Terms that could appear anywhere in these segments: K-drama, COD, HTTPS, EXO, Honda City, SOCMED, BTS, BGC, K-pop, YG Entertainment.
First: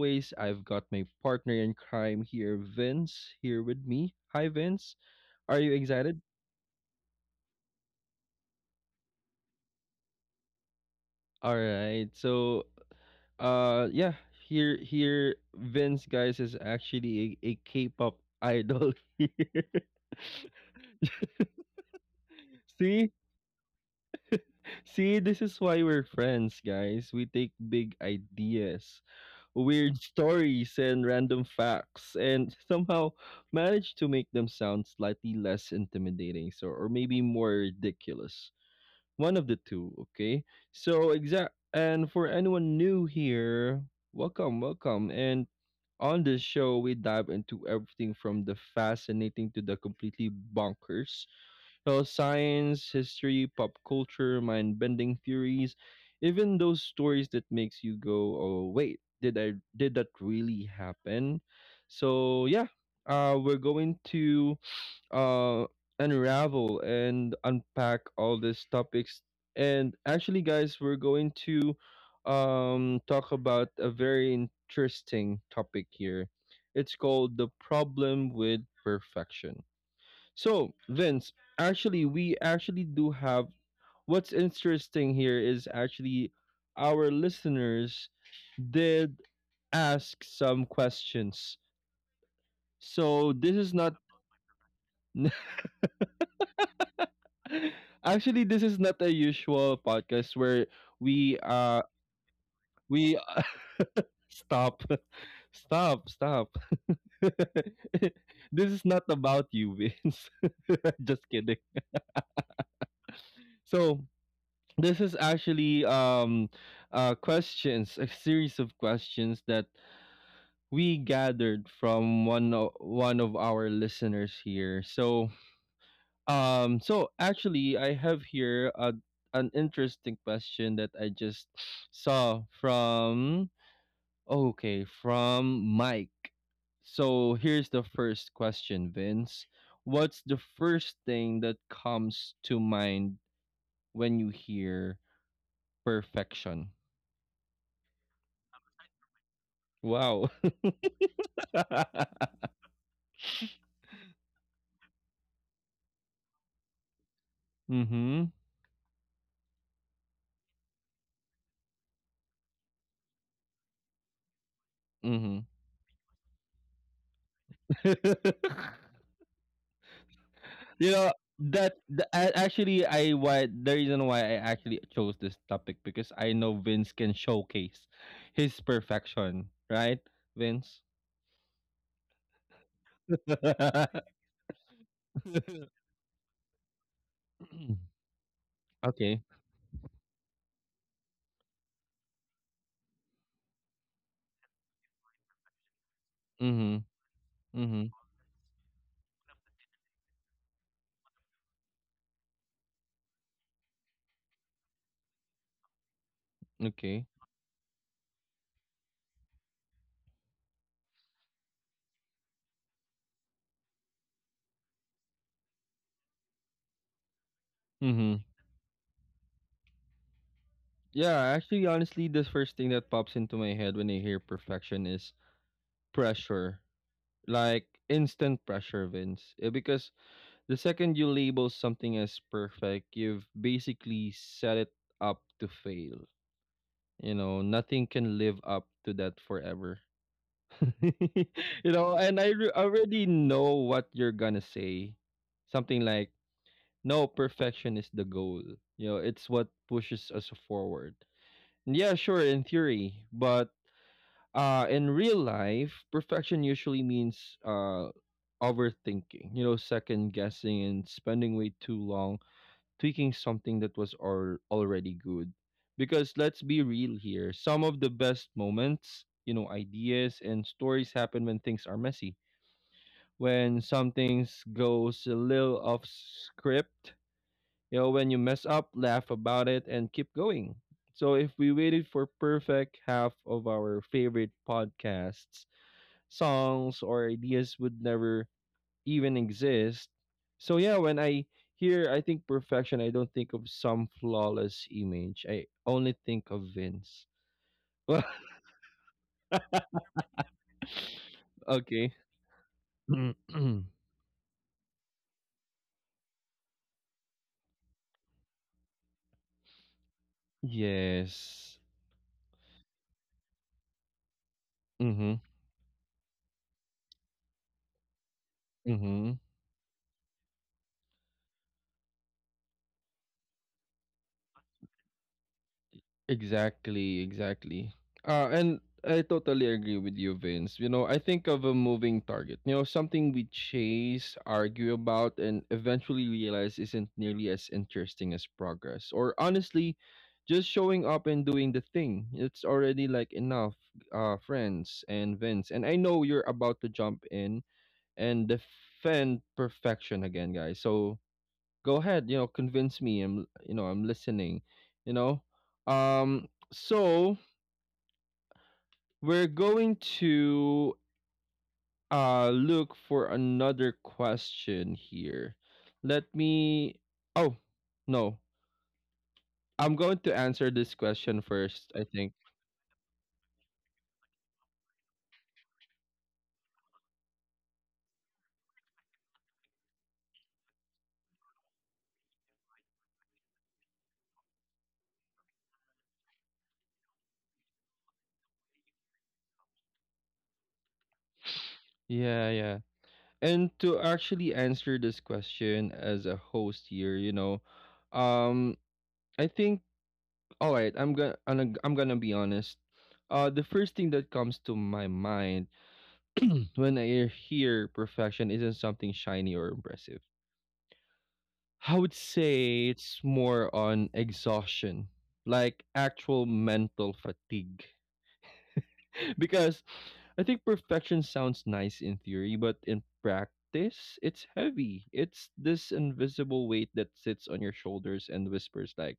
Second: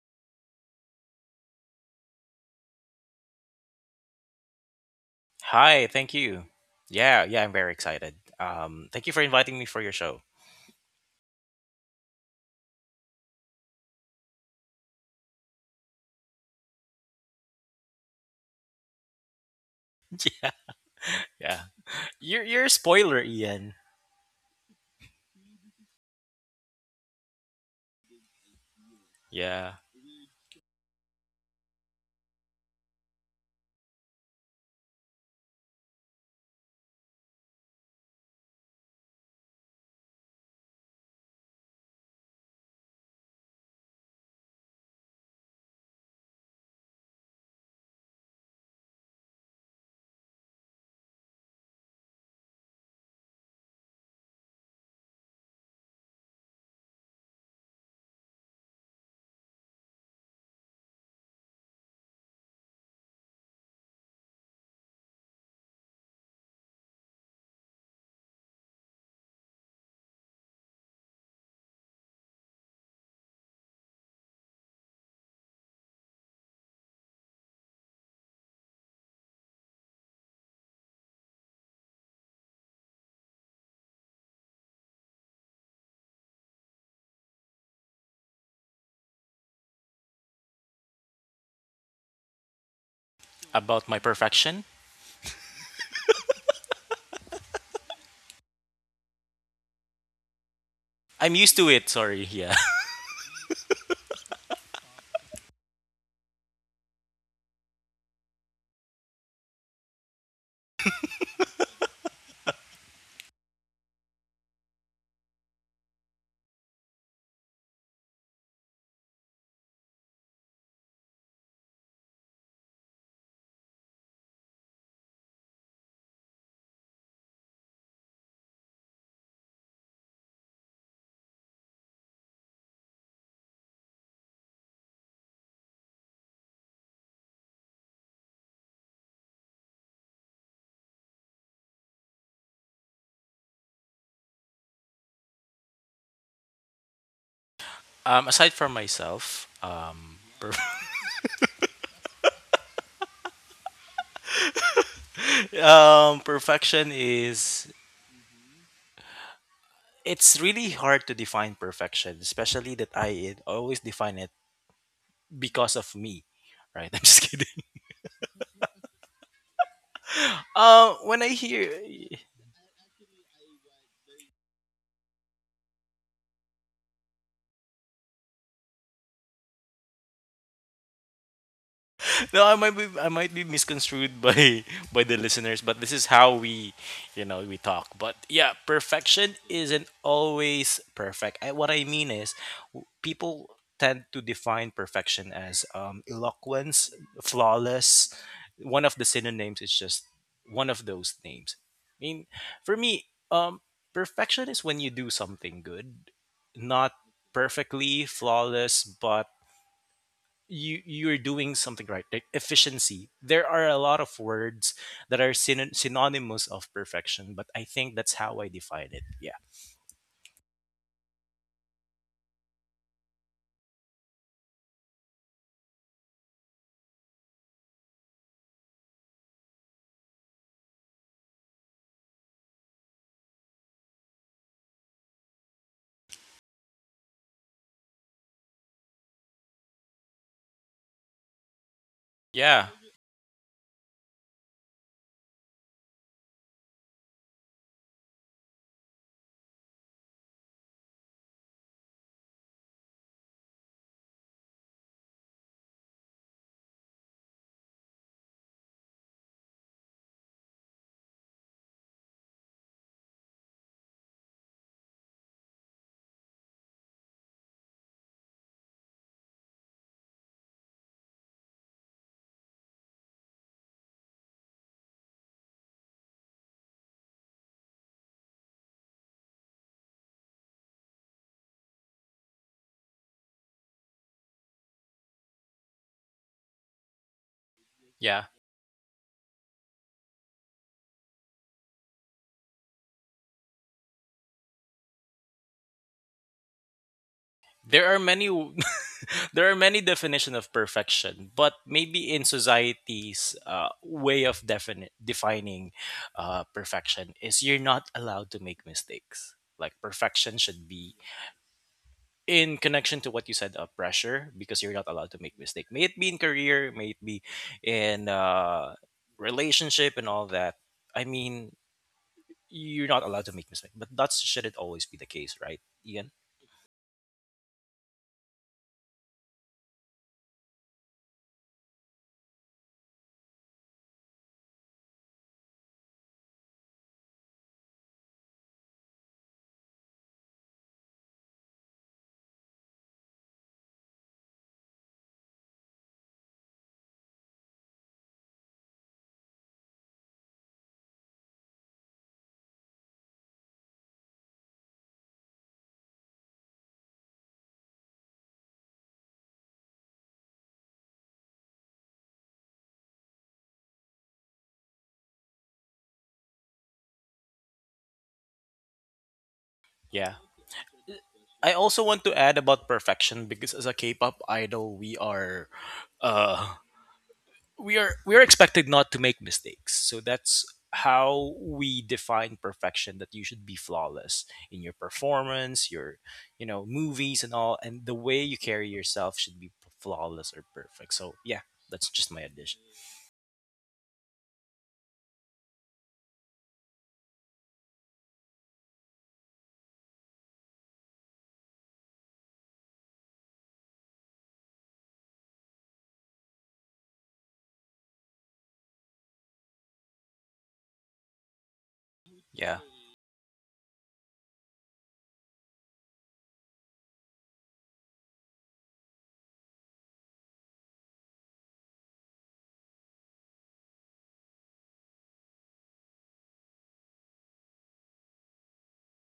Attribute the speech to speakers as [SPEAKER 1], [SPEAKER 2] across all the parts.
[SPEAKER 1] always, I've got my partner in crime here, Vince, here with me. Hi Vince, are you
[SPEAKER 2] Hi, thank
[SPEAKER 1] excited?
[SPEAKER 2] you. Yeah, yeah, I'm very excited. Thank you for inviting me for your show.
[SPEAKER 1] All right, so uh yeah, here Vince guys is actually a K-pop idol. here.
[SPEAKER 2] Yeah, you're a
[SPEAKER 1] See?
[SPEAKER 2] spoiler, Ian.
[SPEAKER 1] See, this is why we're friends, guys. We take big ideas,
[SPEAKER 2] Yeah,
[SPEAKER 1] weird stories, and random facts, and somehow manage to make them sound slightly less intimidating, so or maybe more ridiculous. One of the two, okay? So exact. And for anyone new here, welcome, welcome. And on this show, we dive into everything from the fascinating to the completely bonkers well, science, history, pop culture, mind-bending theories, even those stories that makes you go, "Oh, wait, did that really happen?" So, yeah, we're going to uh unravel and unpack all these topics. And actually, guys, we're going to talk about a very interesting topic here. It's called the problem with perfection. So, Vince, actually, we actually do have what's interesting here is actually our listeners did ask some questions. So, this is
[SPEAKER 2] about
[SPEAKER 1] not
[SPEAKER 2] my perfection.
[SPEAKER 1] actually this is not a usual podcast where
[SPEAKER 2] I'm
[SPEAKER 1] we
[SPEAKER 2] used to
[SPEAKER 1] uh
[SPEAKER 2] it. Sorry. Yeah.
[SPEAKER 1] we stop stop this is not about you Vince. Just kidding. So this is actually questions, a series of questions that we gathered from one of our listeners here. So so actually I have here a an interesting question that I just saw from okay, from Mike. So here's the first question, Vince. What's the first thing that comes to mind when you hear perfection?
[SPEAKER 2] Aside from myself,
[SPEAKER 1] Wow.
[SPEAKER 2] perfection is
[SPEAKER 1] Mhm.
[SPEAKER 2] it's really hard to define perfection, especially that I always define it
[SPEAKER 1] Mhm.
[SPEAKER 2] because of me. Right. I'm just kidding.
[SPEAKER 1] you
[SPEAKER 2] When
[SPEAKER 1] know
[SPEAKER 2] I hear,
[SPEAKER 1] that the, actually I why the reason why I actually chose this topic because I know Vince can showcase his perfection, right? Vince.
[SPEAKER 2] no, I might be I might be
[SPEAKER 1] Okay.
[SPEAKER 2] misconstrued by by the listeners, but this is how we talk. But yeah, perfection isn't always perfect. What I mean is, people tend to define perfection as
[SPEAKER 1] Mhm.
[SPEAKER 2] eloquence,
[SPEAKER 1] Mhm.
[SPEAKER 2] flawless. One of the synonyms is just one of those names. I mean, for me, perfection is when you do something good, not
[SPEAKER 1] Okay.
[SPEAKER 2] perfectly flawless, but you're doing something right, like efficiency. There are a lot of words that are synonymous of perfection, but I think that's
[SPEAKER 1] Mhm.
[SPEAKER 2] how I define it. Yeah.
[SPEAKER 1] Yeah, actually honestly the first thing that pops into my head when I hear perfection is pressure. Like instant pressure, Vince. Eh, because the second you label something as perfect, you've basically set it up to fail. You know, nothing can live up to that forever. You know, and I
[SPEAKER 2] Yeah,
[SPEAKER 1] already know what you're gonna say. Something like, no, perfection is the goal. You know, it's what pushes us forward. Yeah, sure, in theory, but in real life, perfection usually means uh, overthinking, you know, second guessing and spending way too long tweaking something that was already good. Because let's be real here, some of the best moments, you know, ideas and stories happen when things are messy, when something goes a little off script, you know, when you mess up, laugh about it, and keep going. So if we waited for perfect, half of our favorite podcasts, songs, or ideas would
[SPEAKER 2] yeah.
[SPEAKER 1] never even exist. So yeah, when I think perfection, I don't think of some flawless image. I only think of Vince.
[SPEAKER 2] There are
[SPEAKER 1] Well,
[SPEAKER 2] many w- there are many definitions of perfection, but
[SPEAKER 1] okay.
[SPEAKER 2] maybe in society's way of defining perfection is you're not allowed to make mistakes, like perfection should be
[SPEAKER 1] Yes.
[SPEAKER 2] in connection to what you said of pressure, because you're not allowed to
[SPEAKER 1] Mhm.
[SPEAKER 2] make mistake, may it be in career, may it be in
[SPEAKER 1] Mhm.
[SPEAKER 2] relationship and all that. I mean, you're not allowed to make mistake, but that shouldn't always be the case, right, Ian?
[SPEAKER 1] Exactly, exactly. And I totally agree with you, Vince. You know, I think of a moving target, you know, something we chase, argue about, and eventually realize isn't nearly as interesting as progress. Or honestly, just showing up and doing the thing. It's already like enough, friends and Vince. And I know you're about to jump in and defend perfection again, guys. So go ahead, you know, convince me, I'm, you know, I'm listening, you know um so we're going to look for another question here. Let me, oh, no, I'm going
[SPEAKER 2] Yeah.
[SPEAKER 1] to answer this question
[SPEAKER 2] I
[SPEAKER 1] first,
[SPEAKER 2] also
[SPEAKER 1] I
[SPEAKER 2] want to
[SPEAKER 1] think.
[SPEAKER 2] add about perfection, because as a K-pop idol, we are uh we are expected not to make mistakes, so that's how we define perfection, that you should be flawless in your performance, your movies and all, and the way you carry yourself should be flawless or perfect. So yeah, that's just my
[SPEAKER 1] Yeah,
[SPEAKER 2] addition.
[SPEAKER 1] yeah, and to actually answer this question as a host here, you know, um I think all right, I'm gonna be honest. The first thing that comes to my mind when I hear perfection isn't something shiny or impressive. I would
[SPEAKER 2] Yeah,
[SPEAKER 1] say it's more on exhaustion, like actual mental fatigue. Because I think perfection sounds nice in theory, but in practice, it's heavy. It's this invisible weight that sits on your shoulders and whispers, like,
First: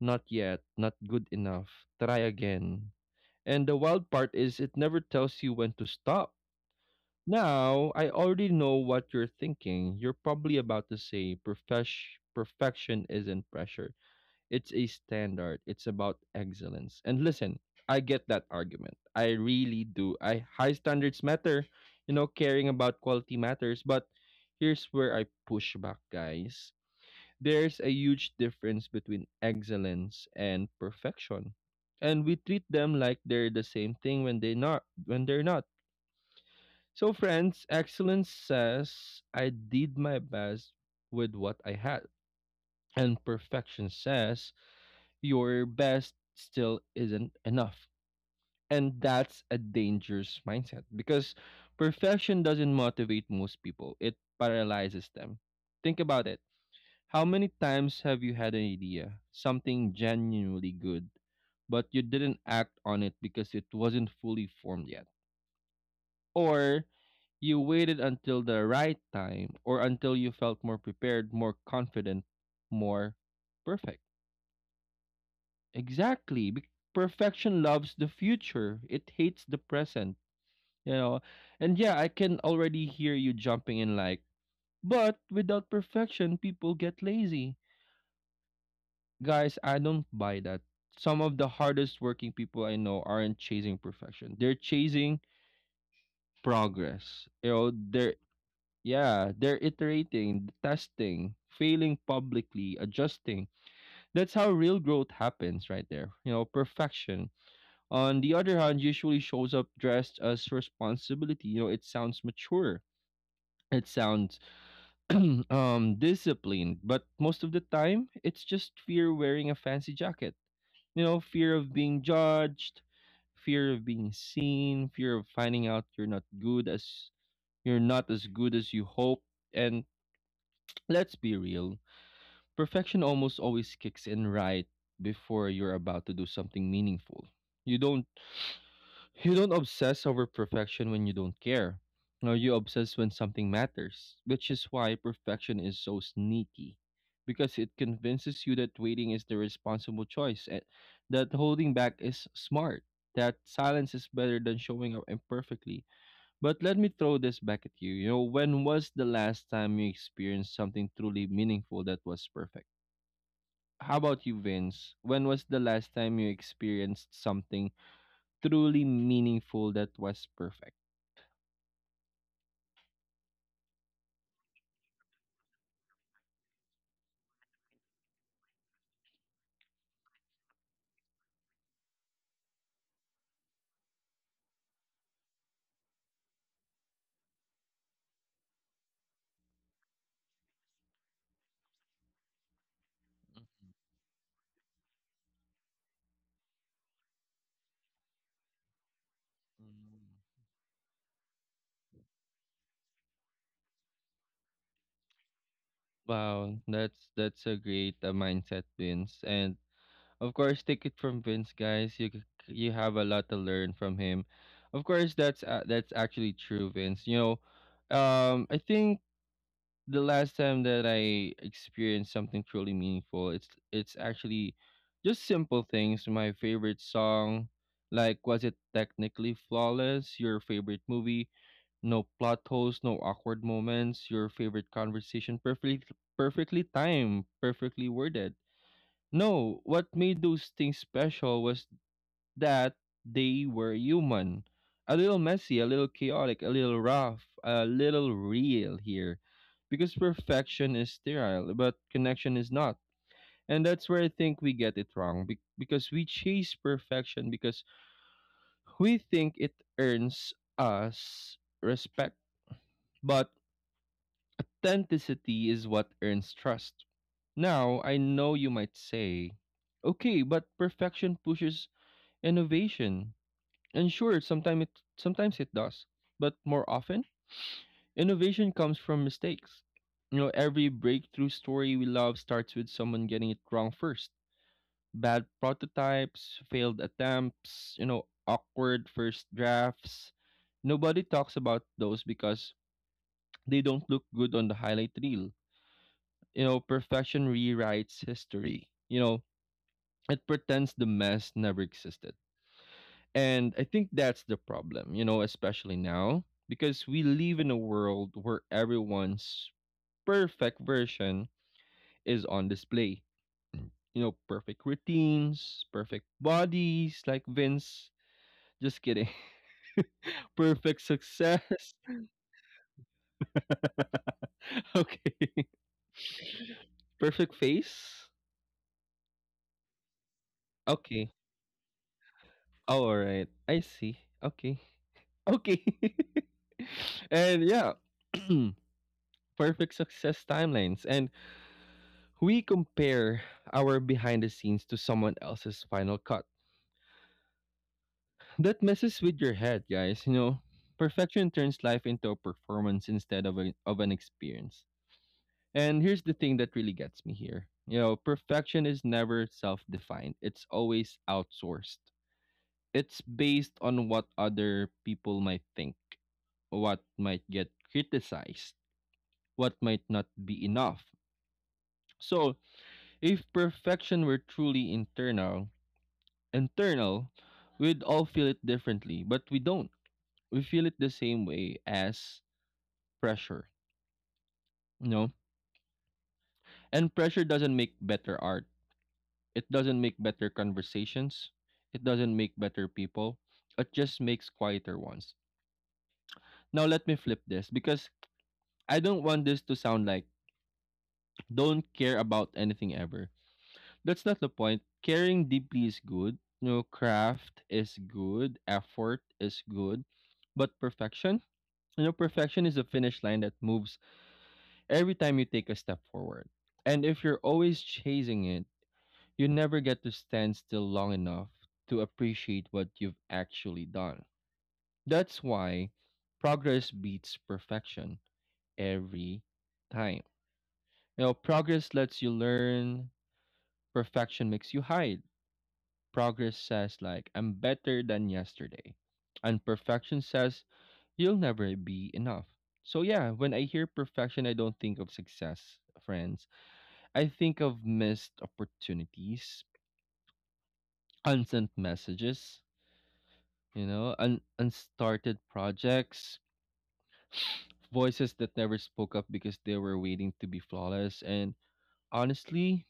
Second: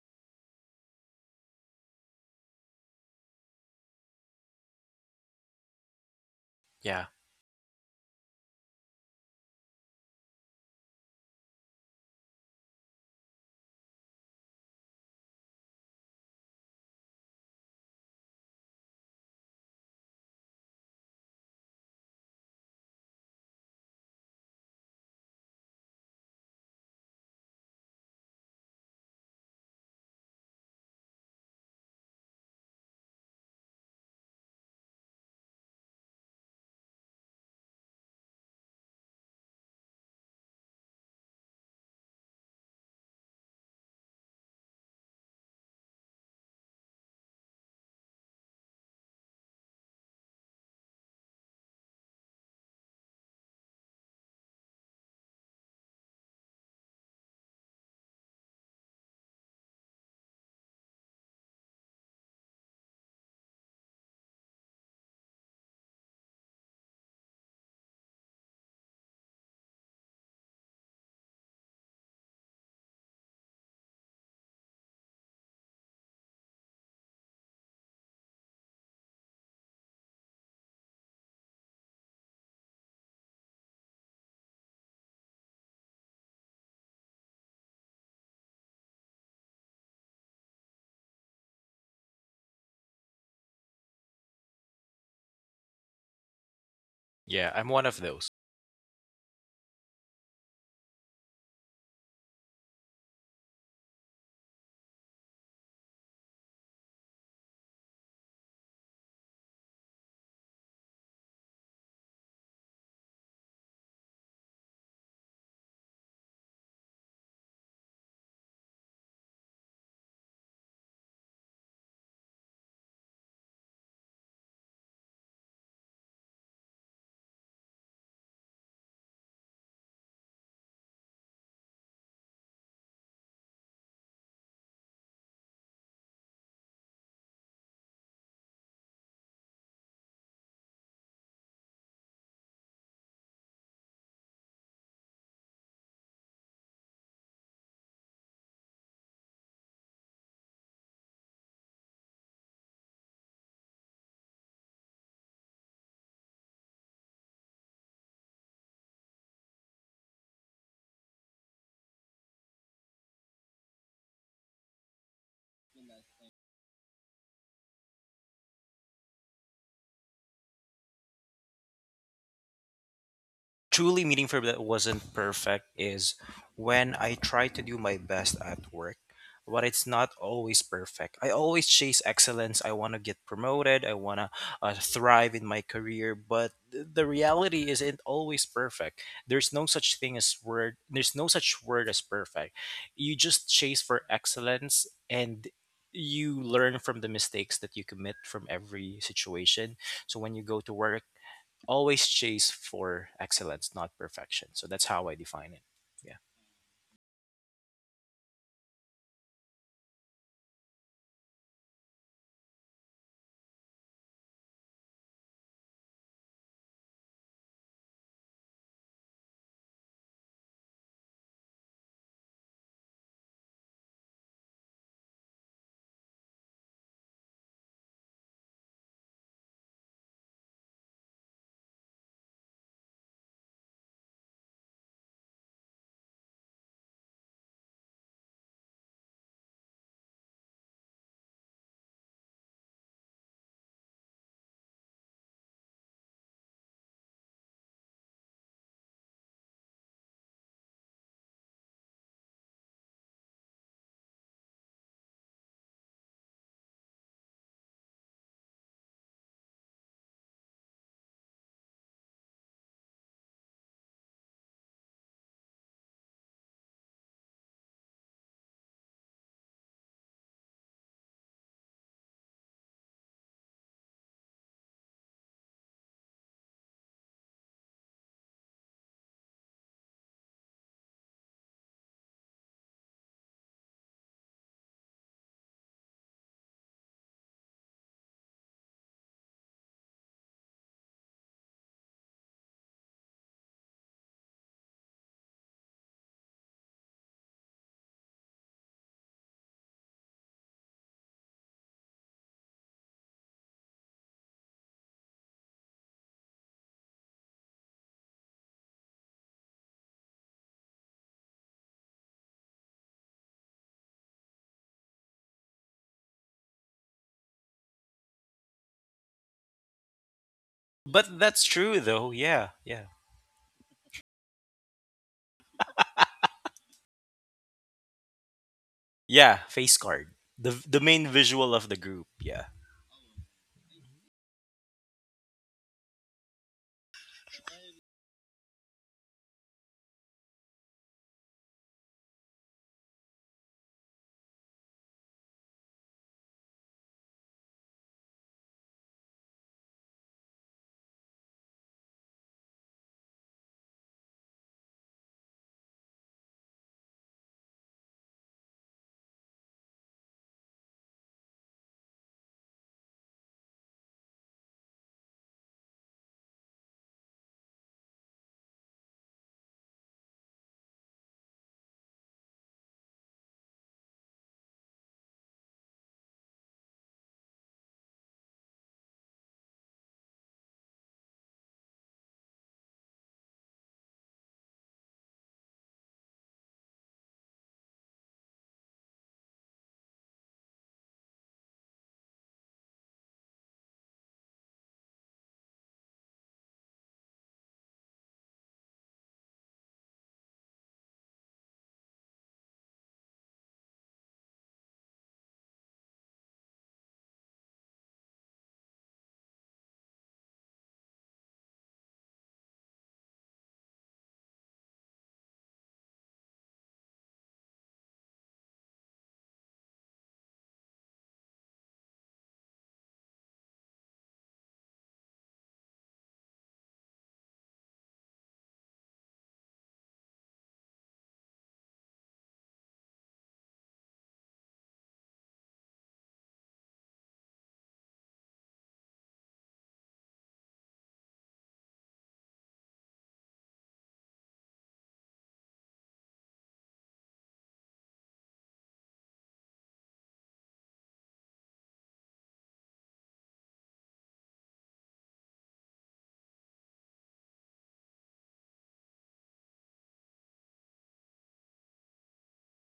[SPEAKER 1] not yet, not good enough, try again. And the wild part is it never tells you when to stop.
[SPEAKER 2] yeah.
[SPEAKER 1] Now, I already know what you're thinking. You're probably about to say, Perfection isn't pressure. It's a standard. It's about excellence." And listen, I get that argument. I really do. I high standards matter. You know, caring about quality matters, but here's where I push back, guys. There's a huge difference between excellence and perfection. And we treat them like they're the same thing when they not when they're not. So, friends, excellence says, I did my best with what I had. And perfection says, your best still isn't enough. And that's a dangerous mindset because perfection doesn't motivate most people, it paralyzes them. Think about it. How many times have you had an idea, something genuinely good, but you didn't act on it because it wasn't fully formed yet? Or you waited until the right time or until you felt more prepared, more confident, more perfect. Exactly. Perfection loves the future. It hates the present, you know. And yeah, I can already hear you jumping in like, but without perfection, people get lazy. Guys, I don't buy that. Some of the hardest working people I know aren't chasing perfection. They're chasing progress. You
[SPEAKER 2] Yeah, I'm
[SPEAKER 1] know,
[SPEAKER 2] one of
[SPEAKER 1] they're,
[SPEAKER 2] those.
[SPEAKER 1] yeah, they're iterating, testing, failing publicly, adjusting. That's how real growth happens right there. You know, perfection, on the other hand, usually shows up dressed as responsibility. You know, it sounds mature. It sounds disciplined, but most of the time it's just fear wearing a fancy jacket. You know, fear of being judged, fear of being seen, fear of finding out you're not as good as you hope. And let's be real, perfection almost always kicks in right before you're about to do something meaningful. You don't you don't obsess over perfection when you don't care. No, you obsess when something matters, which is why perfection is so sneaky. Because it convinces you that waiting is the responsible choice, and that holding back is smart, that silence is better than showing up imperfectly. But let me throw this back at you. You know, when was the last time you experienced something truly meaningful that was perfect? How about you, Vince? When was the last time you experienced something truly meaningful that was perfect?
[SPEAKER 2] Truly meaningful that wasn't perfect is when I try to do my best at work, but it's not always perfect. I always chase excellence. I want to get promoted. I want to thrive in my career, but the reality isn't always perfect. There's no such thing as word. There's no such word as perfect. You just chase for excellence, and you learn from the mistakes that you commit from every situation. So when
[SPEAKER 1] Mhm.
[SPEAKER 2] you go to work, always chase for excellence, not perfection. So that's how I define it. Yeah.
[SPEAKER 1] Wow, that's a great mindset, Vince. And of course, take it from Vince, guys. You you have a lot to learn from him. Of course, that's actually true, Vince. You know, I think the last time that I experienced something truly meaningful, it's actually just simple things. My favorite song, like was it technically flawless? Your favorite movie, no plot holes, no awkward moments. Your favorite conversation, perfectly timed, perfectly worded. No, what made those things special was that they were human. A little messy, a little chaotic, a little rough, a little real here. Because perfection is sterile, but connection is not. And that's where I think we get it wrong because we chase perfection because we think it earns us respect. But authenticity is what earns trust. Now, I know you might say, okay, but perfection pushes innovation. And sure, sometimes it does, but more often, innovation comes from mistakes. You know, every breakthrough story we love starts with someone getting it wrong first. Bad prototypes, failed attempts, you know, awkward first drafts. Nobody talks about those because they don't look good on the highlight reel. You know, perfection rewrites history. You know, it pretends the mess never existed. And I think that's the problem, you know, especially now, because we live in a world where everyone's perfect version is on display. You know, perfect routines, perfect bodies, like Vince. Just kidding. Perfect
[SPEAKER 2] But that's
[SPEAKER 1] success.
[SPEAKER 2] true, though. Yeah. Yeah.
[SPEAKER 1] Okay. Perfect face.
[SPEAKER 2] Yeah, face card. The main
[SPEAKER 1] Okay.
[SPEAKER 2] visual of the group. Yeah.
[SPEAKER 1] Oh, all right. I see. Okay. Okay. And yeah, perfect success timelines. And we compare our behind the scenes to someone else's final cut. That messes with your head, guys. You know, perfection turns life into a performance instead of, of an experience. And here's the thing that really gets me here. You know, perfection is never self defined, it's always outsourced. It's based on what other people might think, what might get criticized, what might not be enough. So, if perfection were truly internal, we'd all feel it differently, but we don't. We feel it the same way as pressure, you know? And pressure doesn't make better art. It doesn't make better conversations. It doesn't make better people. It just makes quieter ones. Now let me flip this because I don't want this to sound like don't care about anything ever. That's not the point. Caring deeply is good. You know, craft is good, effort is good, but perfection. Is a finish line that moves every time you take a step forward. And if you're always chasing it, you never get to stand still long enough to appreciate what you've actually done. That's why progress beats perfection every time. You know, progress lets you learn, perfection makes you hide. Progress says like I'm better than yesterday. And perfection says you'll never be enough. So yeah, when I hear perfection, I don't think of success, friends. I think of missed opportunities, unsent messages, unstarted projects, voices that never spoke up because they were waiting to be flawless. And honestly,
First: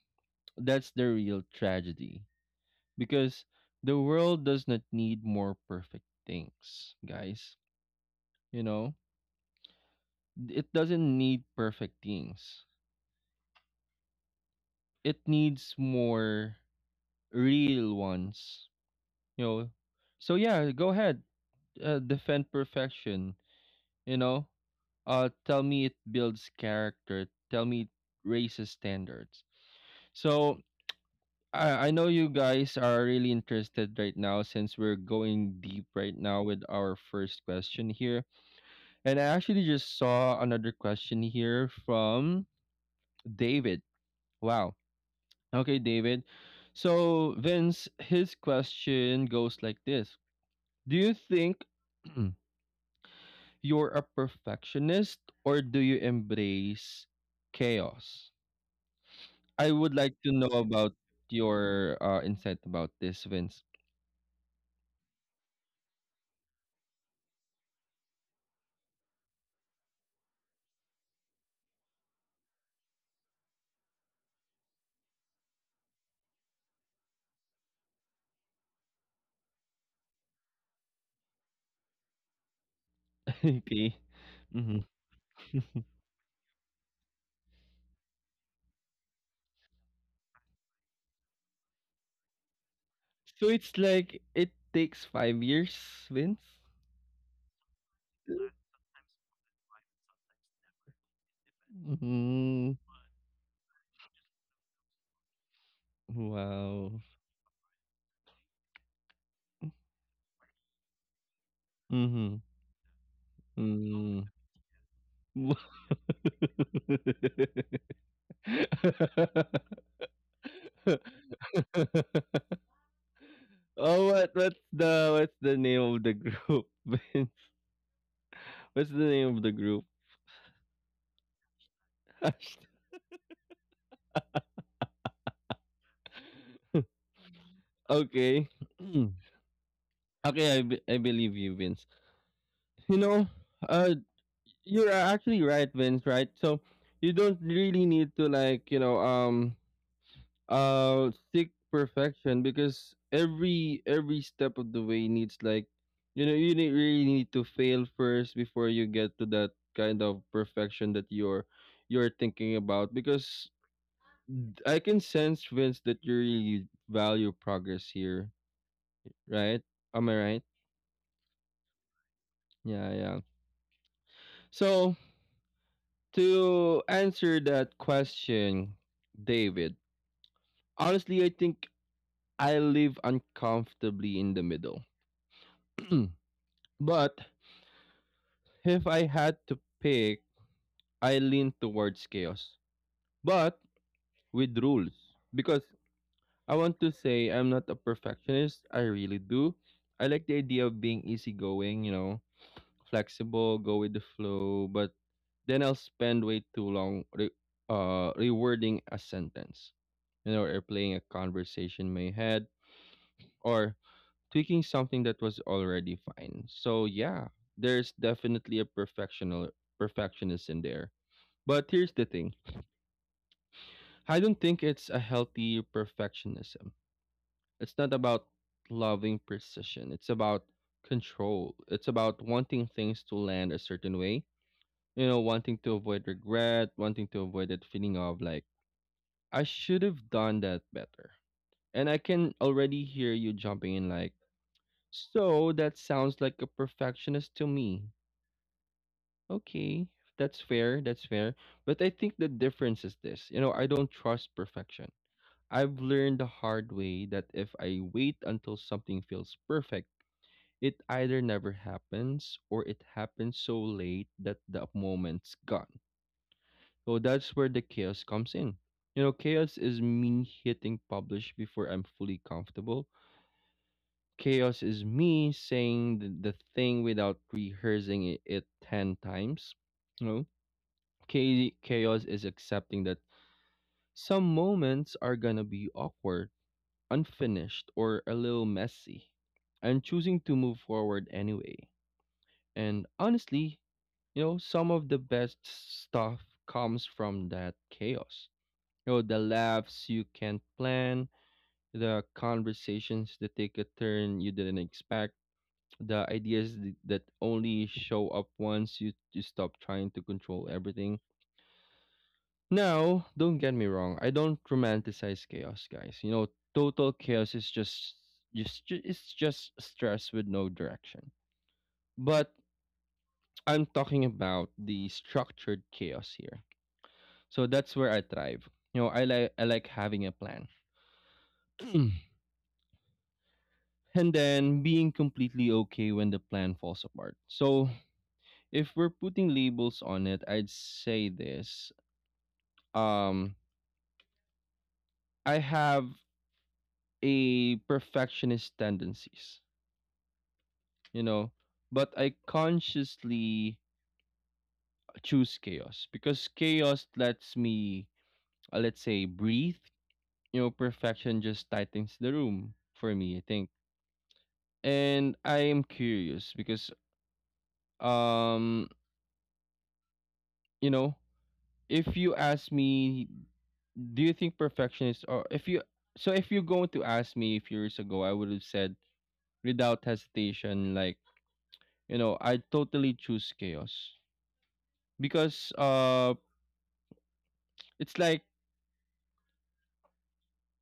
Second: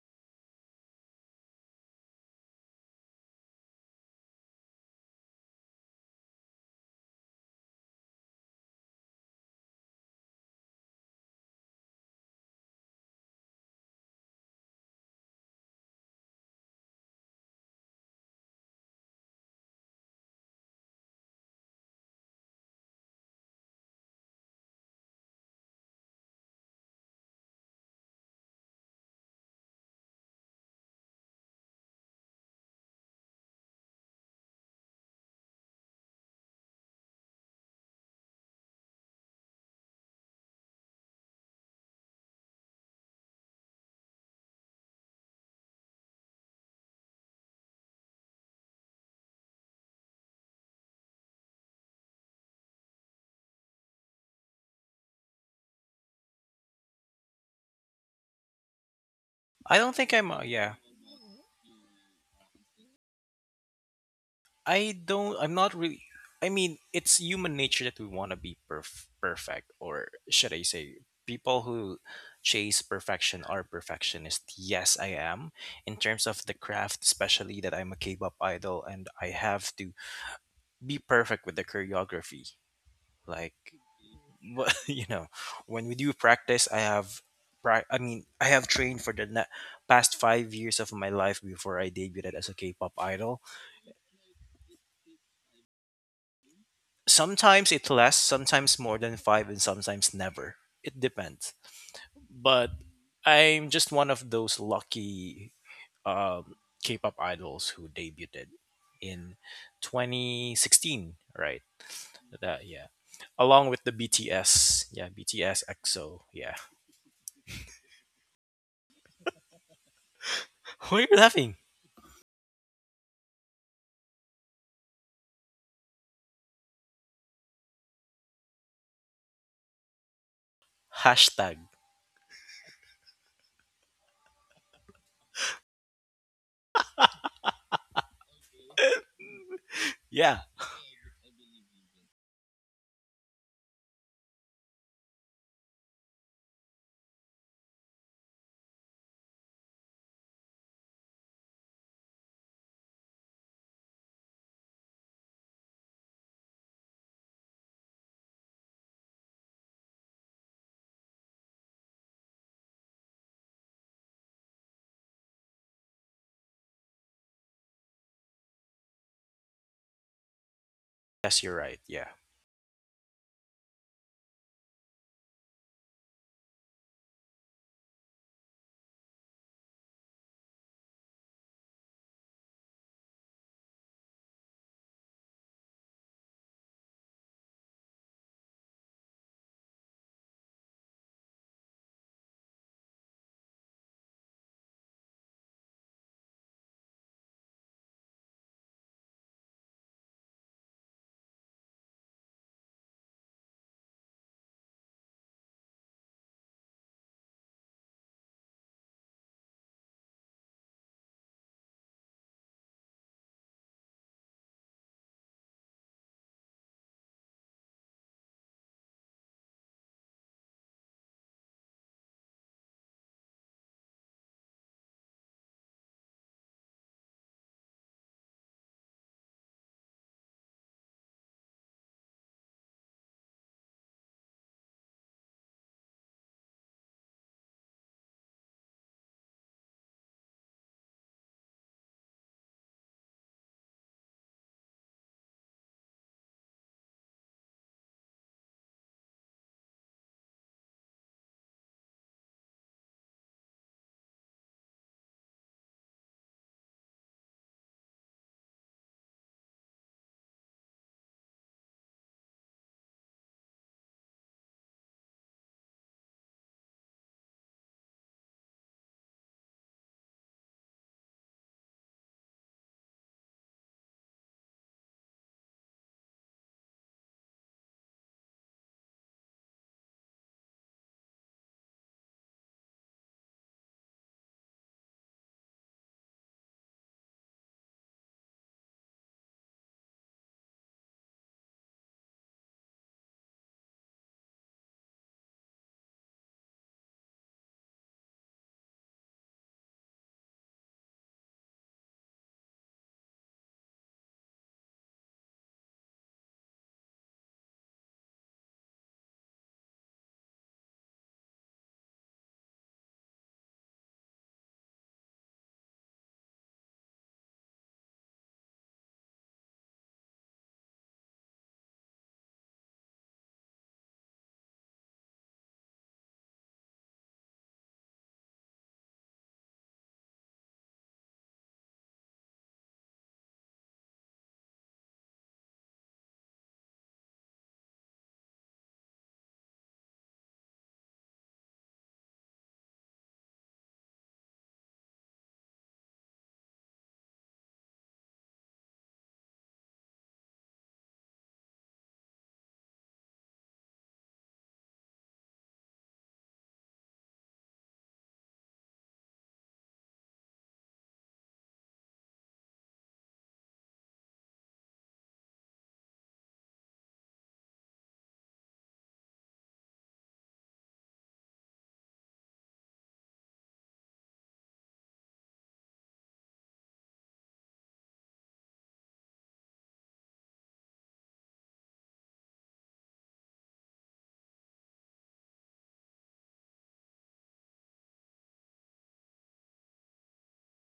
[SPEAKER 1] that's the real tragedy because the world does not need more perfect things, guys. You know, it doesn't need perfect things. It needs more real ones, you know. So yeah, go ahead, defend perfection. You know, tell me it builds character. Tell me it raises standards. So I know you guys are really interested right now since we're going deep right now with our first question here, and I actually just saw another question here from David. Wow. Okay, David. So, Vince, his question goes like this. Do you think you're a perfectionist or do you embrace chaos?
[SPEAKER 2] I
[SPEAKER 1] I
[SPEAKER 2] don't
[SPEAKER 1] would
[SPEAKER 2] think
[SPEAKER 1] like
[SPEAKER 2] I'm,
[SPEAKER 1] to know
[SPEAKER 2] yeah.
[SPEAKER 1] about your insight about this, Vince.
[SPEAKER 2] I'm not really. I mean, it's human nature that we want to be perfect, or should I say people who chase perfection are perfectionist. Yes, I am, in terms of the craft, especially that I'm a K-pop idol and I have to be perfect with the choreography. Like,
[SPEAKER 1] Okay. Hmm.
[SPEAKER 2] you know, when we do practice, I have I mean, I have trained for the past 5 years of my life before I debuted as a K-pop idol.
[SPEAKER 1] So, it's like it takes 5 years, Vince?
[SPEAKER 2] Sometimes it lasts, sometimes more than five, and sometimes never. It depends. But
[SPEAKER 1] Hmm.
[SPEAKER 2] I'm just one of those lucky, um,
[SPEAKER 1] Wow.
[SPEAKER 2] K-pop idols who debuted in 2016, right?
[SPEAKER 1] Mm-hmm.
[SPEAKER 2] That, yeah, along with the BTS. Yeah, BTS, exo. Yeah. Why are
[SPEAKER 1] Mm.
[SPEAKER 2] you laughing?
[SPEAKER 1] Oh, what's the name of the group? Vince? What's the name of the group?
[SPEAKER 2] Hashtag.
[SPEAKER 1] Hasht- okay,
[SPEAKER 2] Yeah.
[SPEAKER 1] okay, I believe you, Vince. You know, uh, you're actually right, Vince. Right, so you don't really need to seek perfection because every step of the way needs like you really need to fail first before you get to that kind of perfection that you're thinking about because I can sense, Vince, that you really value progress here, right? Am I right?
[SPEAKER 2] Yes, you're right. Yeah.
[SPEAKER 1] Yeah, yeah. So to answer that question, David, honestly, I think I live uncomfortably in the middle. But if I had to pick, I lean towards chaos, but with rules. Because I want to say I'm not a perfectionist. I really do. I like the idea of being easygoing, you know, flexible, go with the flow, but then I'll spend way too long rewording a sentence, you know, or playing a conversation in my head, or tweaking something that was already fine. So yeah, there's definitely a perfectional perfectionist in there. But here's the thing: I don't think it's a healthy perfectionism. It's not about loving precision. It's about control. It's about wanting things to land a certain way. You know, wanting to avoid regret, wanting to avoid that feeling of like I should have done that better. And I can already hear you jumping in like, so that sounds like a perfectionist to me. Okay, that's fair, that's fair. But I think the difference is this. You know, I don't trust perfection. I've learned the hard way that if I wait until something feels perfect, it either never happens or it happens so late that the moment's gone. So that's where the chaos comes in. You know, chaos is me hitting publish before I'm fully comfortable. Chaos is me saying the thing without rehearsing it 10 times. You know, chaos is accepting that some moments are gonna be awkward, unfinished, or a little messy, and choosing to move forward anyway. And honestly, you know, some of the best stuff comes from that chaos. You know, the laughs you can't plan, the conversations that take a turn you didn't expect, the ideas that only show up once you stop trying to control everything. Now, don't get me wrong, I don't romanticize chaos, guys. You know, total chaos is it's just stress with no direction. But I'm talking about the structured chaos here. So that's where I thrive. You know, I like having a plan. And then being completely okay when the plan falls apart. So, if we're putting labels on it, I'd say this. Um, I have a perfectionist tendencies, you know, but I consciously choose chaos because chaos lets me, let's say, breathe. You know, perfection just tightens the room for me, I think. And I am curious because, um, you know, if you ask me do you think perfectionists or if you so if you're going to ask me a few years ago, I would have said without hesitation, like, you know, I totally choose chaos because it's like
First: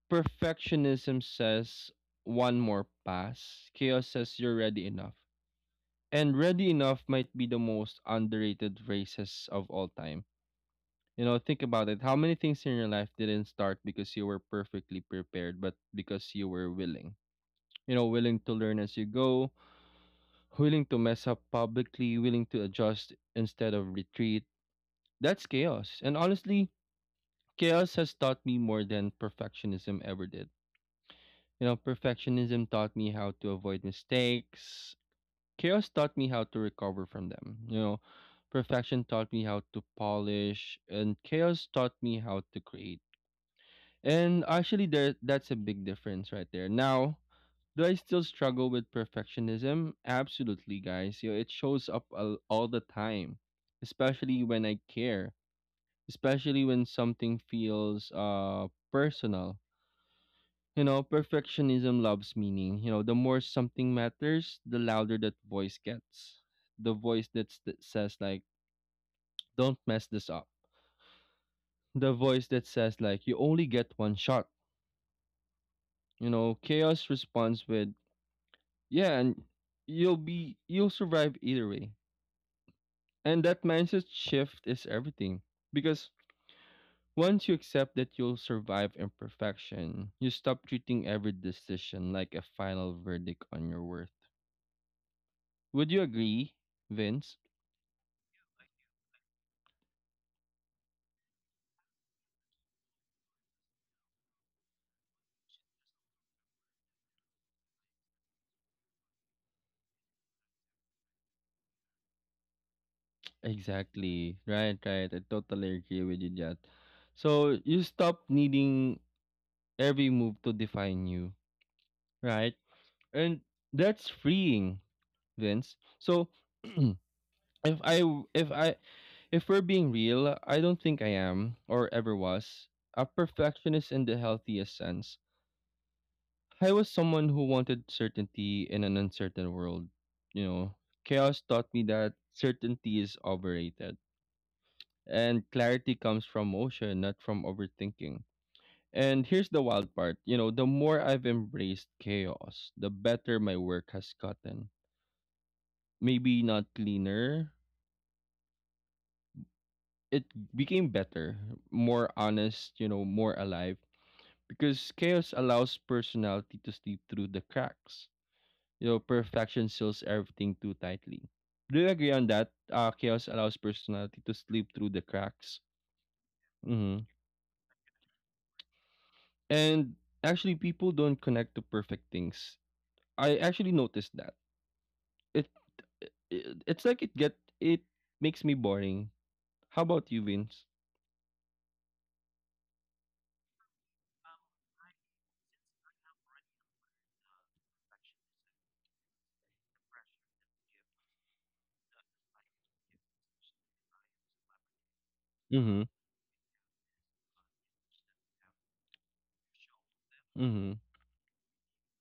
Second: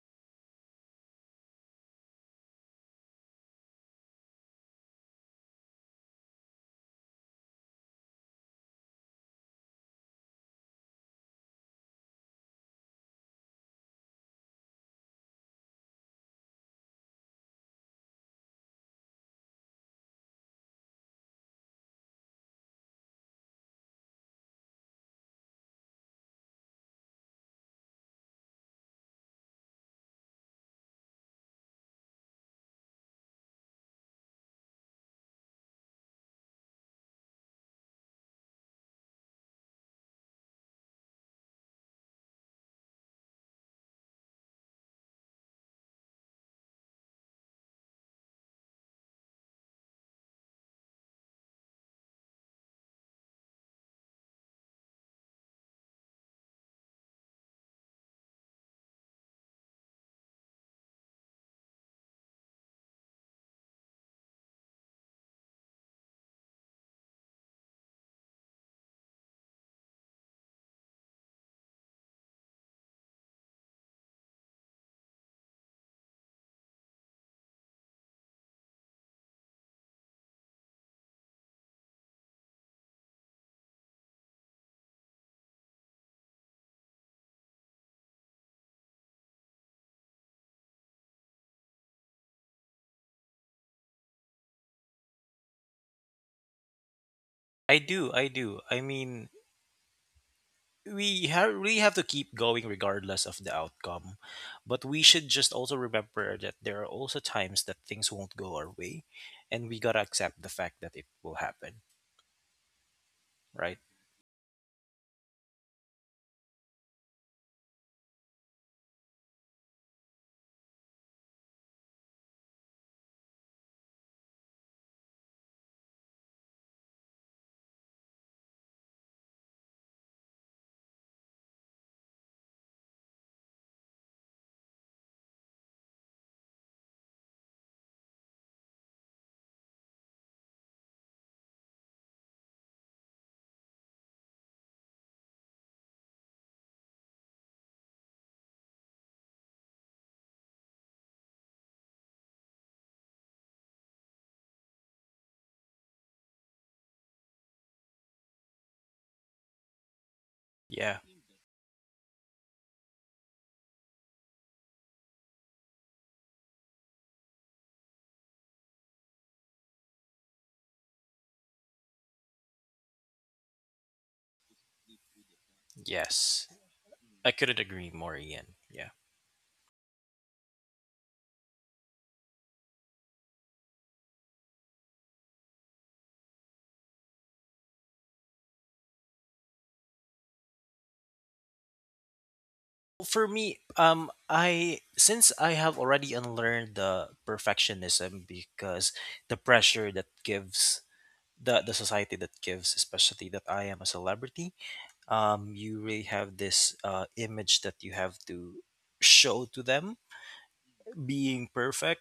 [SPEAKER 1] perfectionism says one more pass, chaos says you're ready enough. And ready enough might be the most underrated phrases of all time. You know, think about it, how many things in your life didn't start because you were perfectly prepared, but because you were willing, you know, willing to learn as you go, willing to mess up publicly, willing to adjust instead of retreat. That's chaos. And honestly, chaos has taught me more than perfectionism ever did. You know, perfectionism taught me how to avoid mistakes. Chaos taught me how to recover from them. You know, perfection taught me how to polish, and chaos taught me how to create. And actually, there that's a big difference right there. Now, do I still struggle with perfectionism? Absolutely, guys. You know, it shows up all the time, especially when I care, especially when something feels personal. You know, perfectionism loves meaning. You know, the more something matters, the louder that voice gets. The that says like, "Don't mess this up." The voice that says like, "You only get one shot." You know, chaos responds with, "Yeah, and you'll survive either way." And that mindset shift is everything. Because once you accept that you'll survive imperfection, you stop treating every decision like a final verdict on your worth. Would you agree, Vince?
[SPEAKER 2] I do. I do. I mean, we have really have to keep going regardless of the outcome. But we should just also remember that there are also times that things won't go our way, and we got to accept the fact that it will happen, right?
[SPEAKER 1] Exactly. Right, right. I totally agree with you, Jat. So you stop needing every move to define you, right? And that's freeing, Vince. So if I if I If we're being real, I don't think I am, or ever was, a perfectionist in the healthiest sense. I was someone who wanted certainty in an uncertain world. You know, chaos taught me that certainty is overrated, and clarity comes from motion, not from overthinking. And here's the wild part, you know, the more I've embraced chaos, the better my work has gotten. Maybe not cleaner, it became
[SPEAKER 2] Yeah.
[SPEAKER 1] better, more honest, you know, more alive because chaos allows personality to slip through the cracks. You know, perfection seals everything too tightly. Do you agree on that? Chaos allows personality to slip through the cracks.
[SPEAKER 2] Yes.
[SPEAKER 1] Hmm.
[SPEAKER 2] I couldn't agree more, Ian. Yeah.
[SPEAKER 1] And actually, people don't connect to perfect things. I actually noticed that. It, it it's like it get it makes me boring. How about you, Vince?
[SPEAKER 2] For me, I since I have already unlearned the perfectionism, because the pressure that gives, the society that gives, especially that I am a celebrity. You
[SPEAKER 1] Mm-hmm.
[SPEAKER 2] really have this image that you have to show to them,
[SPEAKER 1] Mm-hmm.
[SPEAKER 2] being perfect,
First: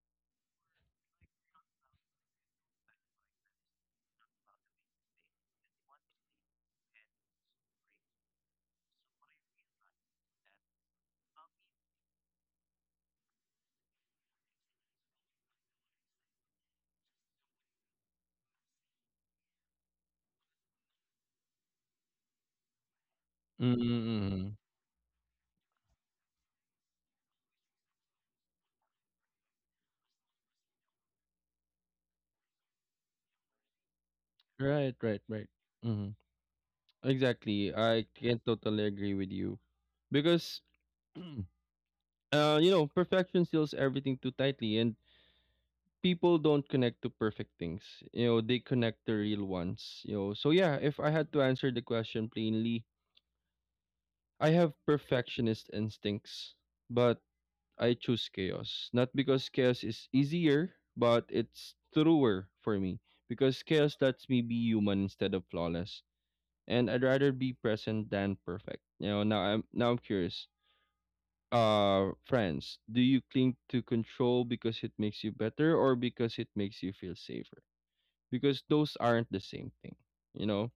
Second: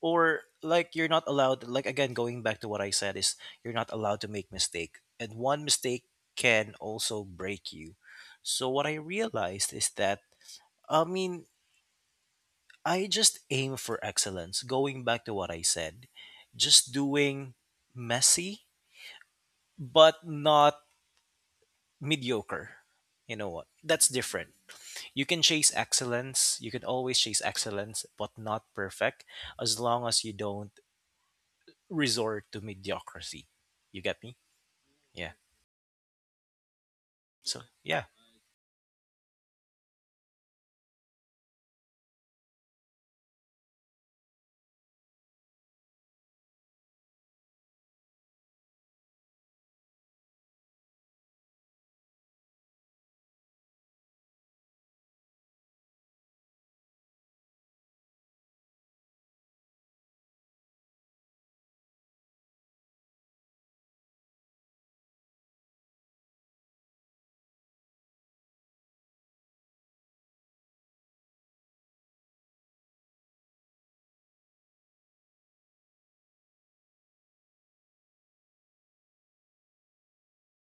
[SPEAKER 2] or like you're not allowed, like, again, going back to what I said, is you're not allowed to make mistake, and one mistake can also break you. So what I realized is that, I mean, I just aim for excellence, going back to what I said, just doing messy but not mediocre. You know what? That's different.
[SPEAKER 1] Mm-hmm.
[SPEAKER 2] You can chase excellence. You can always chase excellence, but not perfect, as long as you don't resort to mediocrity. You get me?
[SPEAKER 1] Right. Right.
[SPEAKER 2] Yeah.
[SPEAKER 1] Right. Mm-hmm.
[SPEAKER 2] So,
[SPEAKER 1] Exactly.
[SPEAKER 2] yeah.
[SPEAKER 1] I can totally agree with you because you know, perfection seals everything too tightly, and people don't connect to perfect things. You know, they connect to real ones. You know, so yeah, if I had to answer the question plainly, I have perfectionist instincts, but I choose chaos. Not because chaos is easier, but it's truer for me. Because chaos lets me be human instead of flawless, and I'd rather be present than perfect. You know, now I'm curious, friends, do you cling to control because it makes you better or because it makes you feel safer, because those aren't the same thing, you know.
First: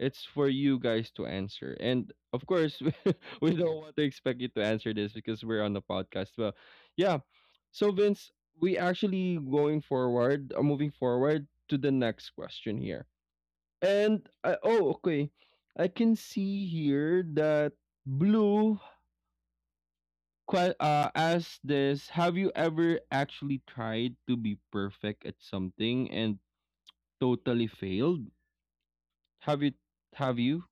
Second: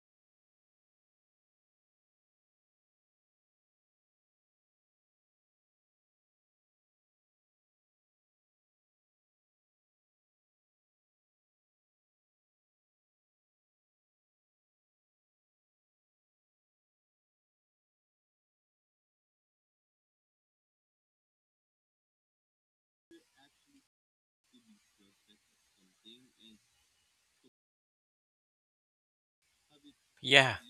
[SPEAKER 1] It's for you guys to answer, and of course we don't want to expect you to answer this because we're on the podcast. Well, yeah, so Vince, we actually going forward, moving forward to the next question here, and I, oh okay, I can see here that Blue ask this: Have you ever actually tried to be perfect at something and totally failed? Have you? Have
[SPEAKER 2] Yeah.
[SPEAKER 1] you?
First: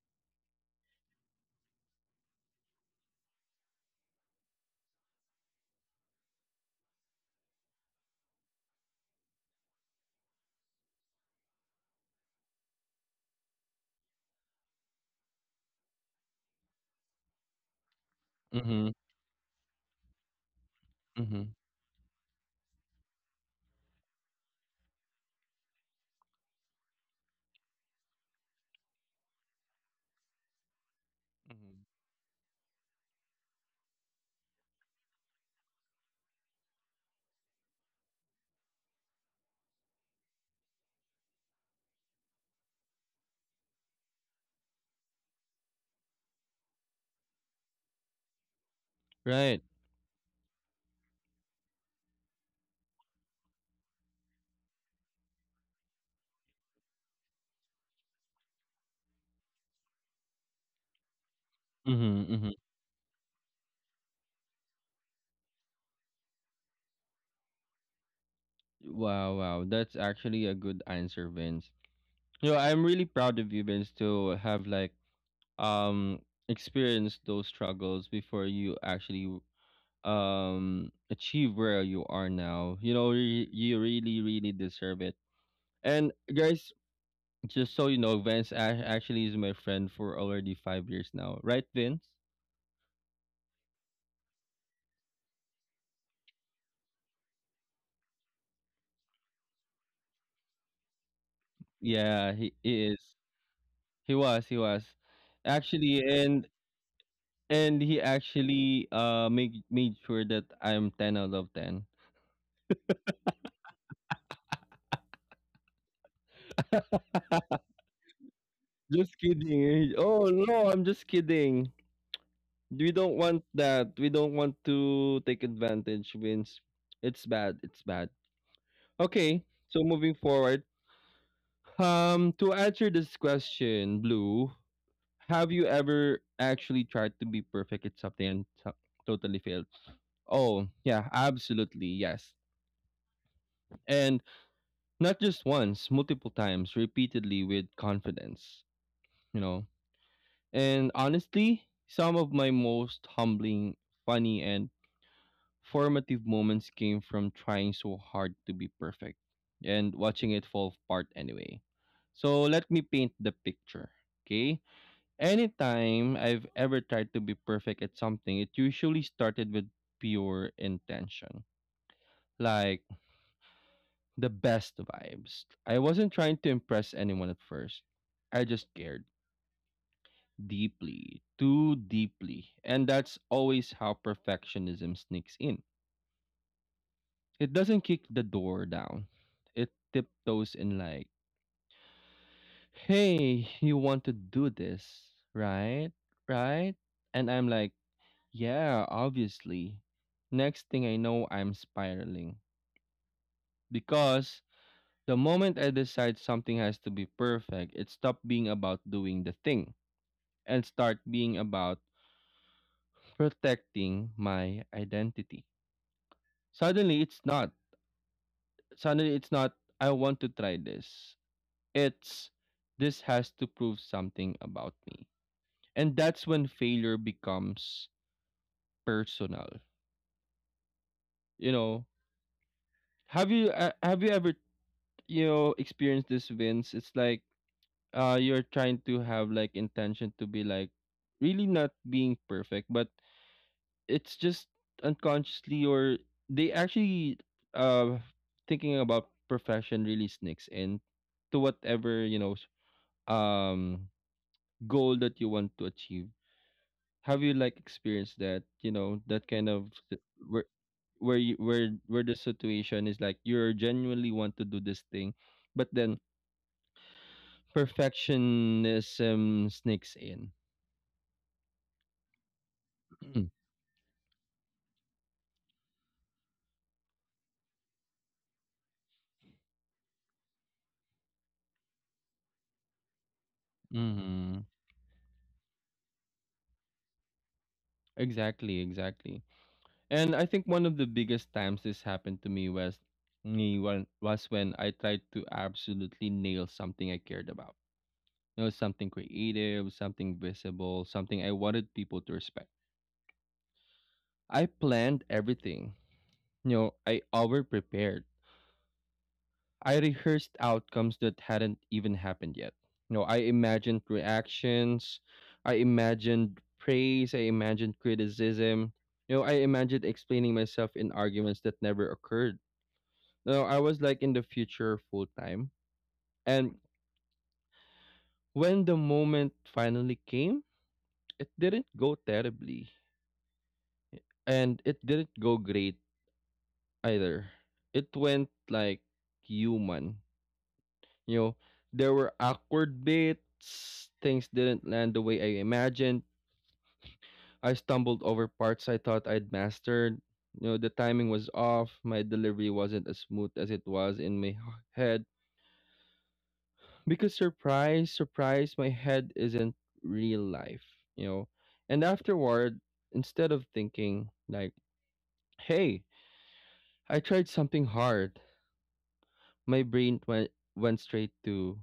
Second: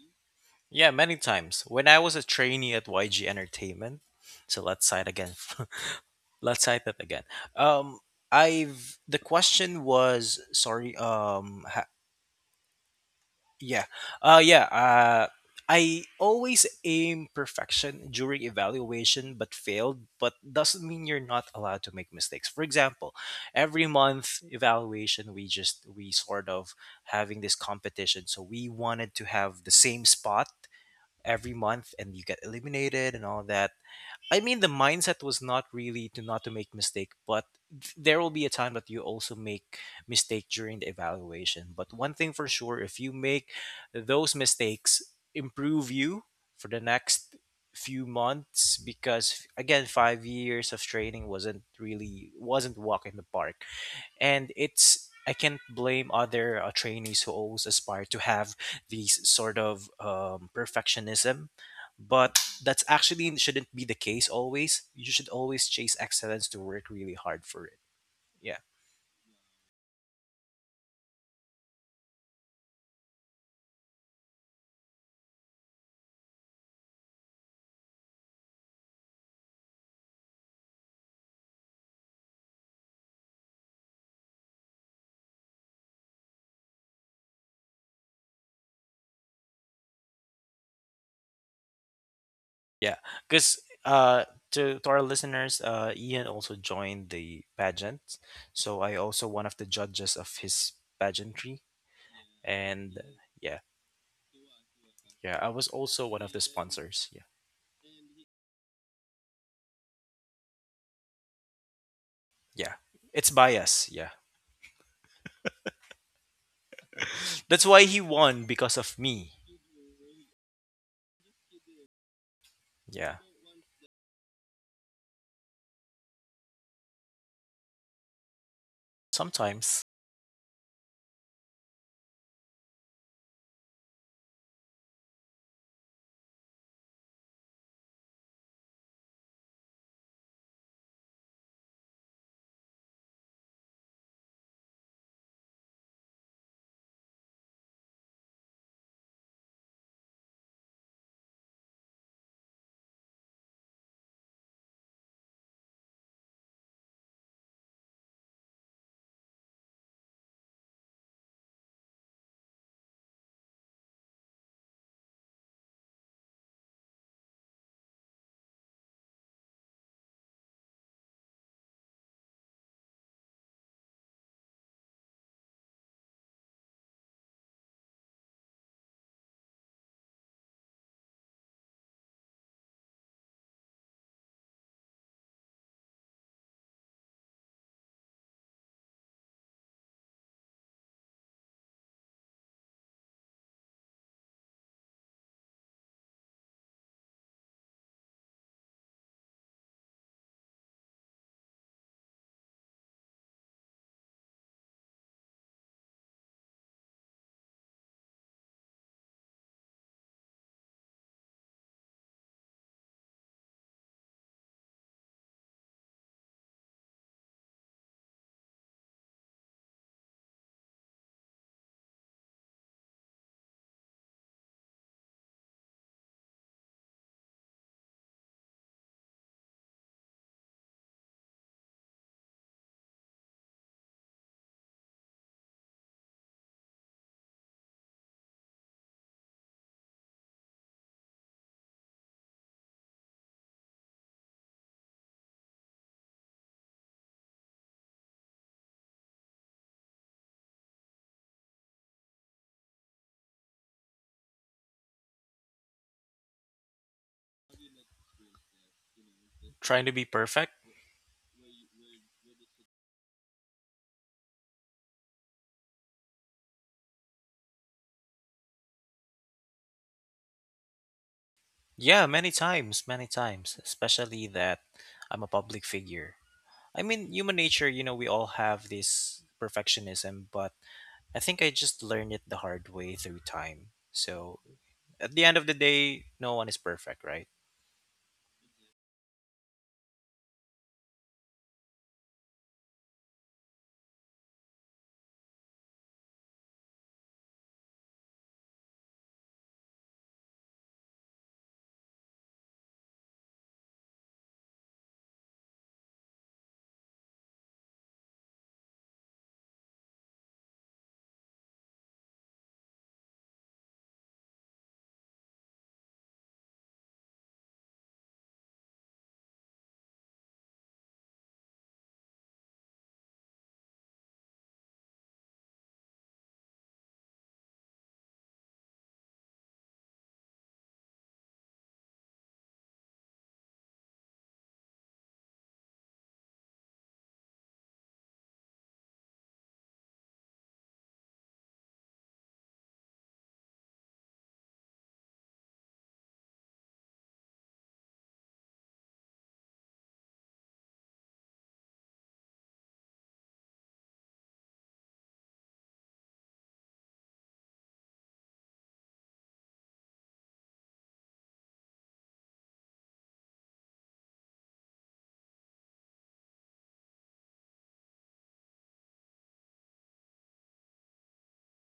[SPEAKER 2] Yeah, many times. When I was a trainee at YG Entertainment, so let's cite again. Let's cite that again. Um I've the question was, sorry, yeah. Yeah, I always aim perfection during
[SPEAKER 1] Mm-hmm.
[SPEAKER 2] evaluation, but failed. But doesn't mean you're
[SPEAKER 1] Mm-hmm.
[SPEAKER 2] not allowed to make mistakes. For example, every month evaluation, we sort of having this competition. So we wanted to have the same spot every
[SPEAKER 1] Hmm.
[SPEAKER 2] month and you get eliminated and all that. I mean, the mindset was not really to not to make mistake, but there will be a time that you also make mistake during the evaluation. But one thing for sure, if you make those mistakes, improve you for the next few months, because
[SPEAKER 1] Right.
[SPEAKER 2] again, 5 years of training wasn't really wasn't walk in the park, and it's I can't blame other trainees who always aspire to have these sort of perfectionism,
[SPEAKER 1] Mm-hmm,
[SPEAKER 2] but
[SPEAKER 1] mm-hmm.
[SPEAKER 2] that's actually shouldn't be the case always. You should always chase excellence to work really hard for it. Yeah,
[SPEAKER 1] Wow, wow. That's actually a good answer, Vince. You know, I'm really proud of you, Vince, to have like um experienced those struggles before you actually achieve where you are now. You know, you really, really deserve it. And guys, just so you know, Vince actually is my friend for already 5 years now, right, Vince?
[SPEAKER 2] yeah, because to our listeners, Ian also joined the pageant, so I also one of the judges of his pageantry,
[SPEAKER 1] Yeah, he
[SPEAKER 2] and
[SPEAKER 1] is.
[SPEAKER 2] yeah,
[SPEAKER 1] He was. He was
[SPEAKER 2] yeah, I was also
[SPEAKER 1] actually,
[SPEAKER 2] one of the sponsors. Yeah,
[SPEAKER 1] and he actually made sure that I'm ten out of ten.
[SPEAKER 2] yeah, it's bias. Yeah. That's why he won because of me.
[SPEAKER 1] Just kidding. Eh. Oh no, I'm just kidding. We
[SPEAKER 2] Yeah.
[SPEAKER 1] don't want that. We don't want to take advantage, Vince. It's bad. It's bad. Okay, so
[SPEAKER 2] Sometimes
[SPEAKER 1] moving forward. To answer this question, Blue, have you ever actually tried to be perfect at something and totally failed? Oh, yeah, absolutely, yes. And not just once, multiple times, repeatedly with confidence, you know. And honestly, some of my most humbling, funny, and formative moments came from trying so hard to be perfect and watching it fall apart anyway. So let me paint the picture, okay? Anytime I've ever tried to be perfect at something, it usually started with pure intention. Like the best vibes. I wasn't trying to impress anyone at first. I just cared deeply, too deeply. And that's always how perfectionism sneaks in. It doesn't kick the door down, it tiptoes in like, hey, you want to do this, right? Right? And I'm like, yeah, obviously. Next thing I know, I'm spiraling. Because the moment I decide something has to be perfect, it stopped being about doing the thing and start being about protecting my identity. Suddenly it's not. Suddenly it's not I want to try this. It's this has to prove something about me. And that's when failure becomes personal. You know, have you ever you know experience this, Vince? It's like you're trying to have like intention to be like really not being perfect, but it's just unconsciously or they actually uh thinking about perfection really sneaks in to whatever you know um goal that you want to achieve. Have you like experienced that, you know, that kind of
[SPEAKER 2] trying to be perfect.
[SPEAKER 1] where where you where the situation is like you're genuinely want to do this thing, but then perfectionism sneaks in.
[SPEAKER 2] Yeah, many times, especially that I'm a public figure. I mean, human nature, you know, we all have this perfectionism, but I think I just learned it the hard way through time. So,
[SPEAKER 1] Hmm.
[SPEAKER 2] at the end of the day, no one is perfect, right?
[SPEAKER 1] Exactly, exactly. And I think one of the biggest times this happened to me was me when was when I tried to absolutely nail something I cared about. You know, something creative, something visible, something I wanted people to respect. I planned everything. You know, I over prepared. I rehearsed outcomes that hadn't even happened yet. You know, I imagined reactions, I imagined praise, I imagined criticism. You know, I imagined explaining myself in arguments that never occurred. You know, I was like in the future full time. And when the moment finally came, it didn't go terribly. And it didn't go great either. It went like human. You know, there were awkward bits, things didn't land the way I imagined. I stumbled over parts I thought I'd mastered. You know, the timing was off, my delivery wasn't as smooth as it was in my head. Because surprise, surprise, my head isn't real life, you know. And afterward, instead of thinking like, "Hey, I tried something hard," my brain went straight to,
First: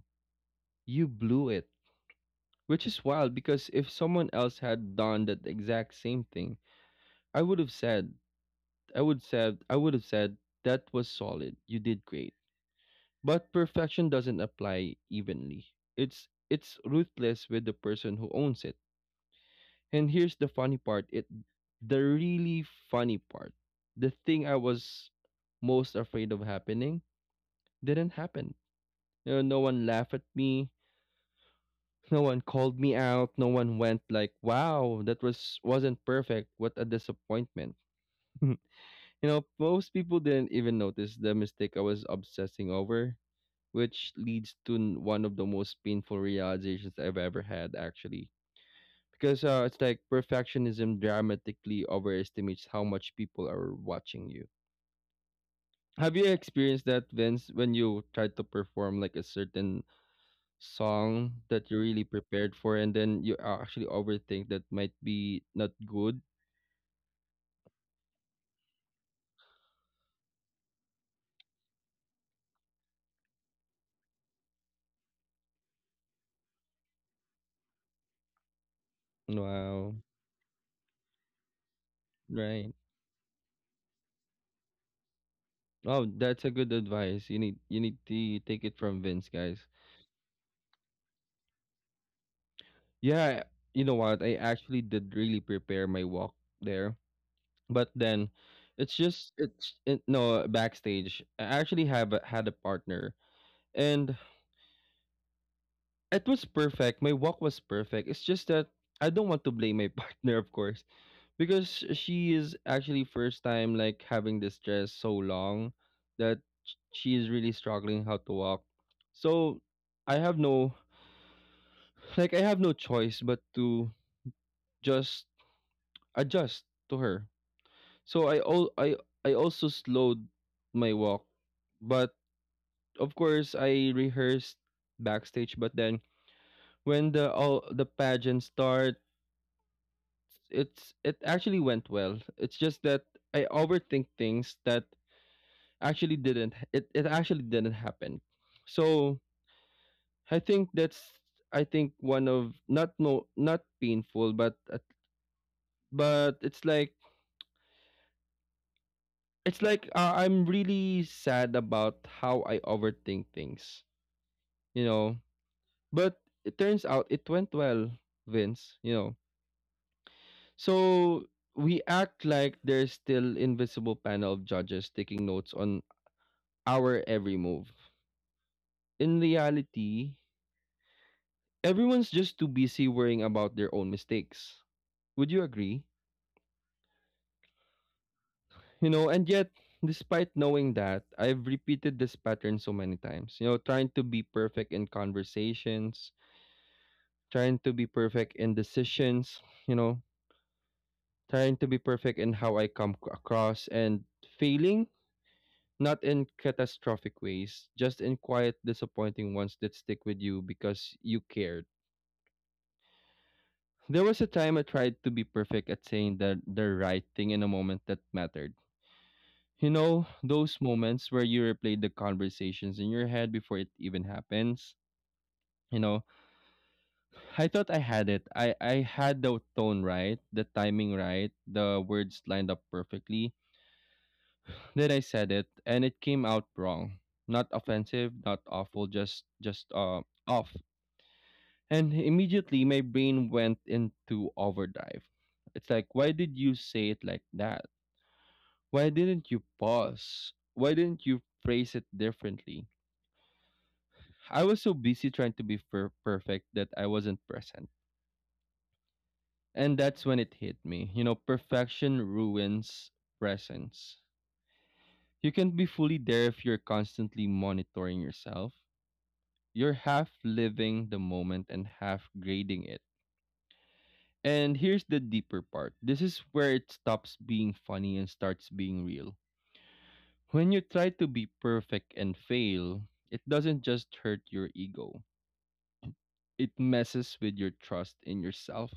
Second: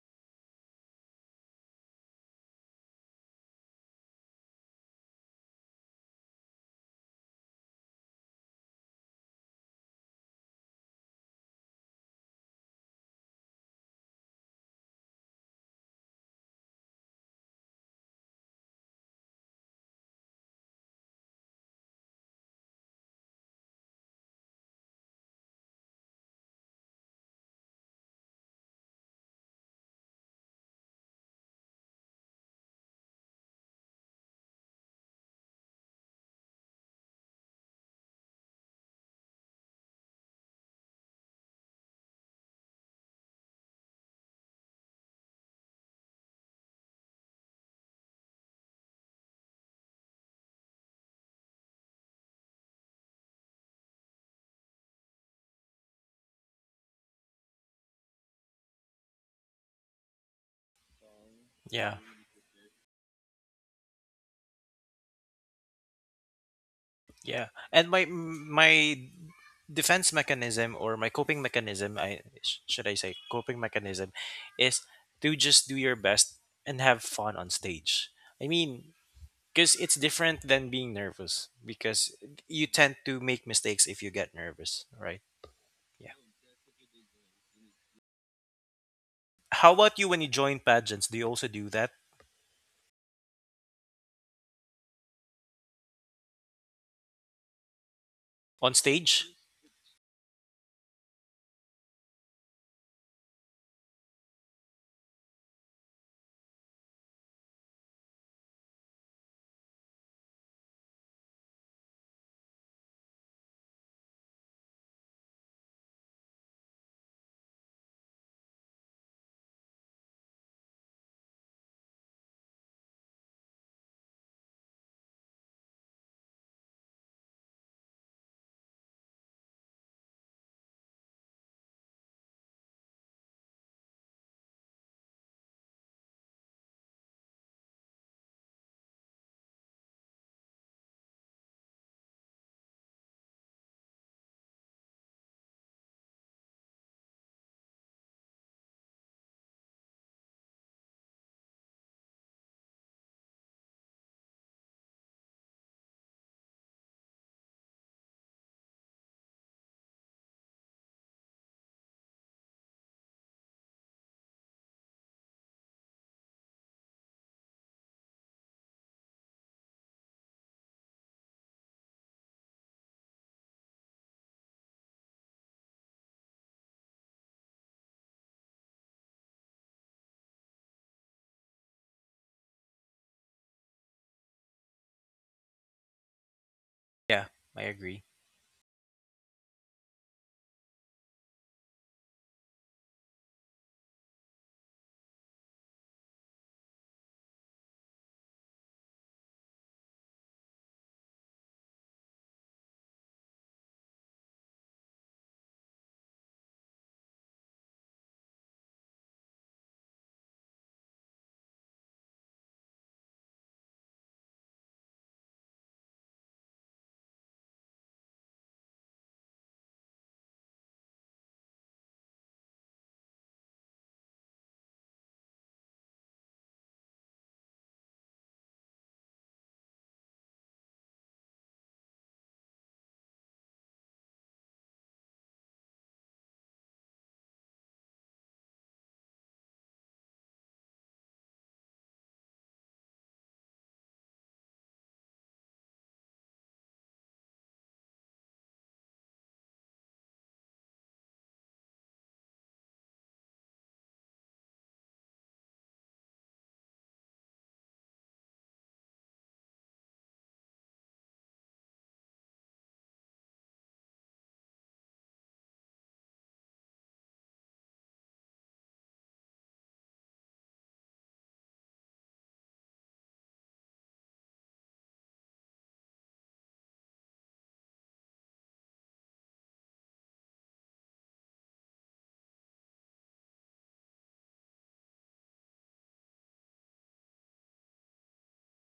[SPEAKER 1] "You blew it." Which is wild because if someone else had done that exact same thing, I would have said, I would have said that was solid. You did great. But perfection doesn't apply evenly. It's ruthless with the person who owns it. And here's the funny part. It The really funny part. The thing I was most afraid of happening didn't happen. You know, no one laughed at me. No one called me out. No one went like, "Wow, that was wasn't perfect. What a disappointment." You know, most people didn't even notice the mistake I was obsessing over, which leads to one of the most painful realizations I've ever had actually. Because it's like perfectionism dramatically overestimates how much people are watching you. Have you experienced that, Vince, when you try to perform like a certain song that you're
[SPEAKER 2] Yeah.
[SPEAKER 1] really prepared for and then you actually overthink that might be not good?
[SPEAKER 2] Yeah. And my defense mechanism or my coping mechanism, should I say coping mechanism, is to just do your best and have fun on stage. I mean, because
[SPEAKER 1] Wow.
[SPEAKER 2] it's different than being nervous, because you
[SPEAKER 1] Right.
[SPEAKER 2] tend to make mistakes if you get nervous, right?
[SPEAKER 1] Oh,
[SPEAKER 2] Yeah.
[SPEAKER 1] that's a good advice. You need you need to take it from Vince, guys.
[SPEAKER 2] How about you, when you join pageants, do you also do that
[SPEAKER 1] Yeah, you know what, I actually did really prepare my walk there. But then
[SPEAKER 2] on
[SPEAKER 1] it's
[SPEAKER 2] stage?
[SPEAKER 1] just no, backstage I actually had a partner. And it was perfect, my walk was perfect. It's just that I don't want to blame my partner, of course, because she is actually first time like having this dress so long that she is really struggling how to walk. So I have no like I have no choice but to just adjust to her. So I all I also slowed my walk. But of course I rehearsed backstage, but then when the pageant starts, it actually went well. It's just that I overthink things that actually didn't it actually didn't happen. So I think that's, I think one of, not no, not painful, but but it's like, it's like, I'm really sad about how I overthink things, you know. But it turns out it went well, Vince, you know. So we act like there's still invisible panel of judges taking notes on our every move. In reality, everyone's just too busy worrying about their own mistakes. Would you agree?
[SPEAKER 2] Yeah, I agree.
[SPEAKER 1] You know, and yet, despite knowing that, I've repeated this pattern so many times. You know, trying to be perfect in conversations, trying to be perfect in decisions, you know, trying to be perfect in how I come across and failing, not in catastrophic ways, just in quiet, disappointing ones that stick with you because you cared. There was a time I tried to be perfect at saying the right thing in a moment that mattered. You know, those moments where you replay the conversations in your head before it even happens. You know, I thought I had it. I had the tone right, the timing right, the words lined up perfectly. Then I said it and it came out wrong. Not offensive, not awful, just off. And immediately my brain went into overdrive. It's like why did you say it like that? Why didn't you pause? Why didn't you phrase it differently? I was so busy trying to be perfect that I wasn't present. And that's when it hit me. You know, perfection ruins presence. You can't be fully there if you're constantly monitoring yourself. You're half living the moment and half grading it. And here's the deeper part, this is where it stops being funny and starts being real. When you try to be perfect and fail, it doesn't just hurt your ego, it messes with your trust in yourself,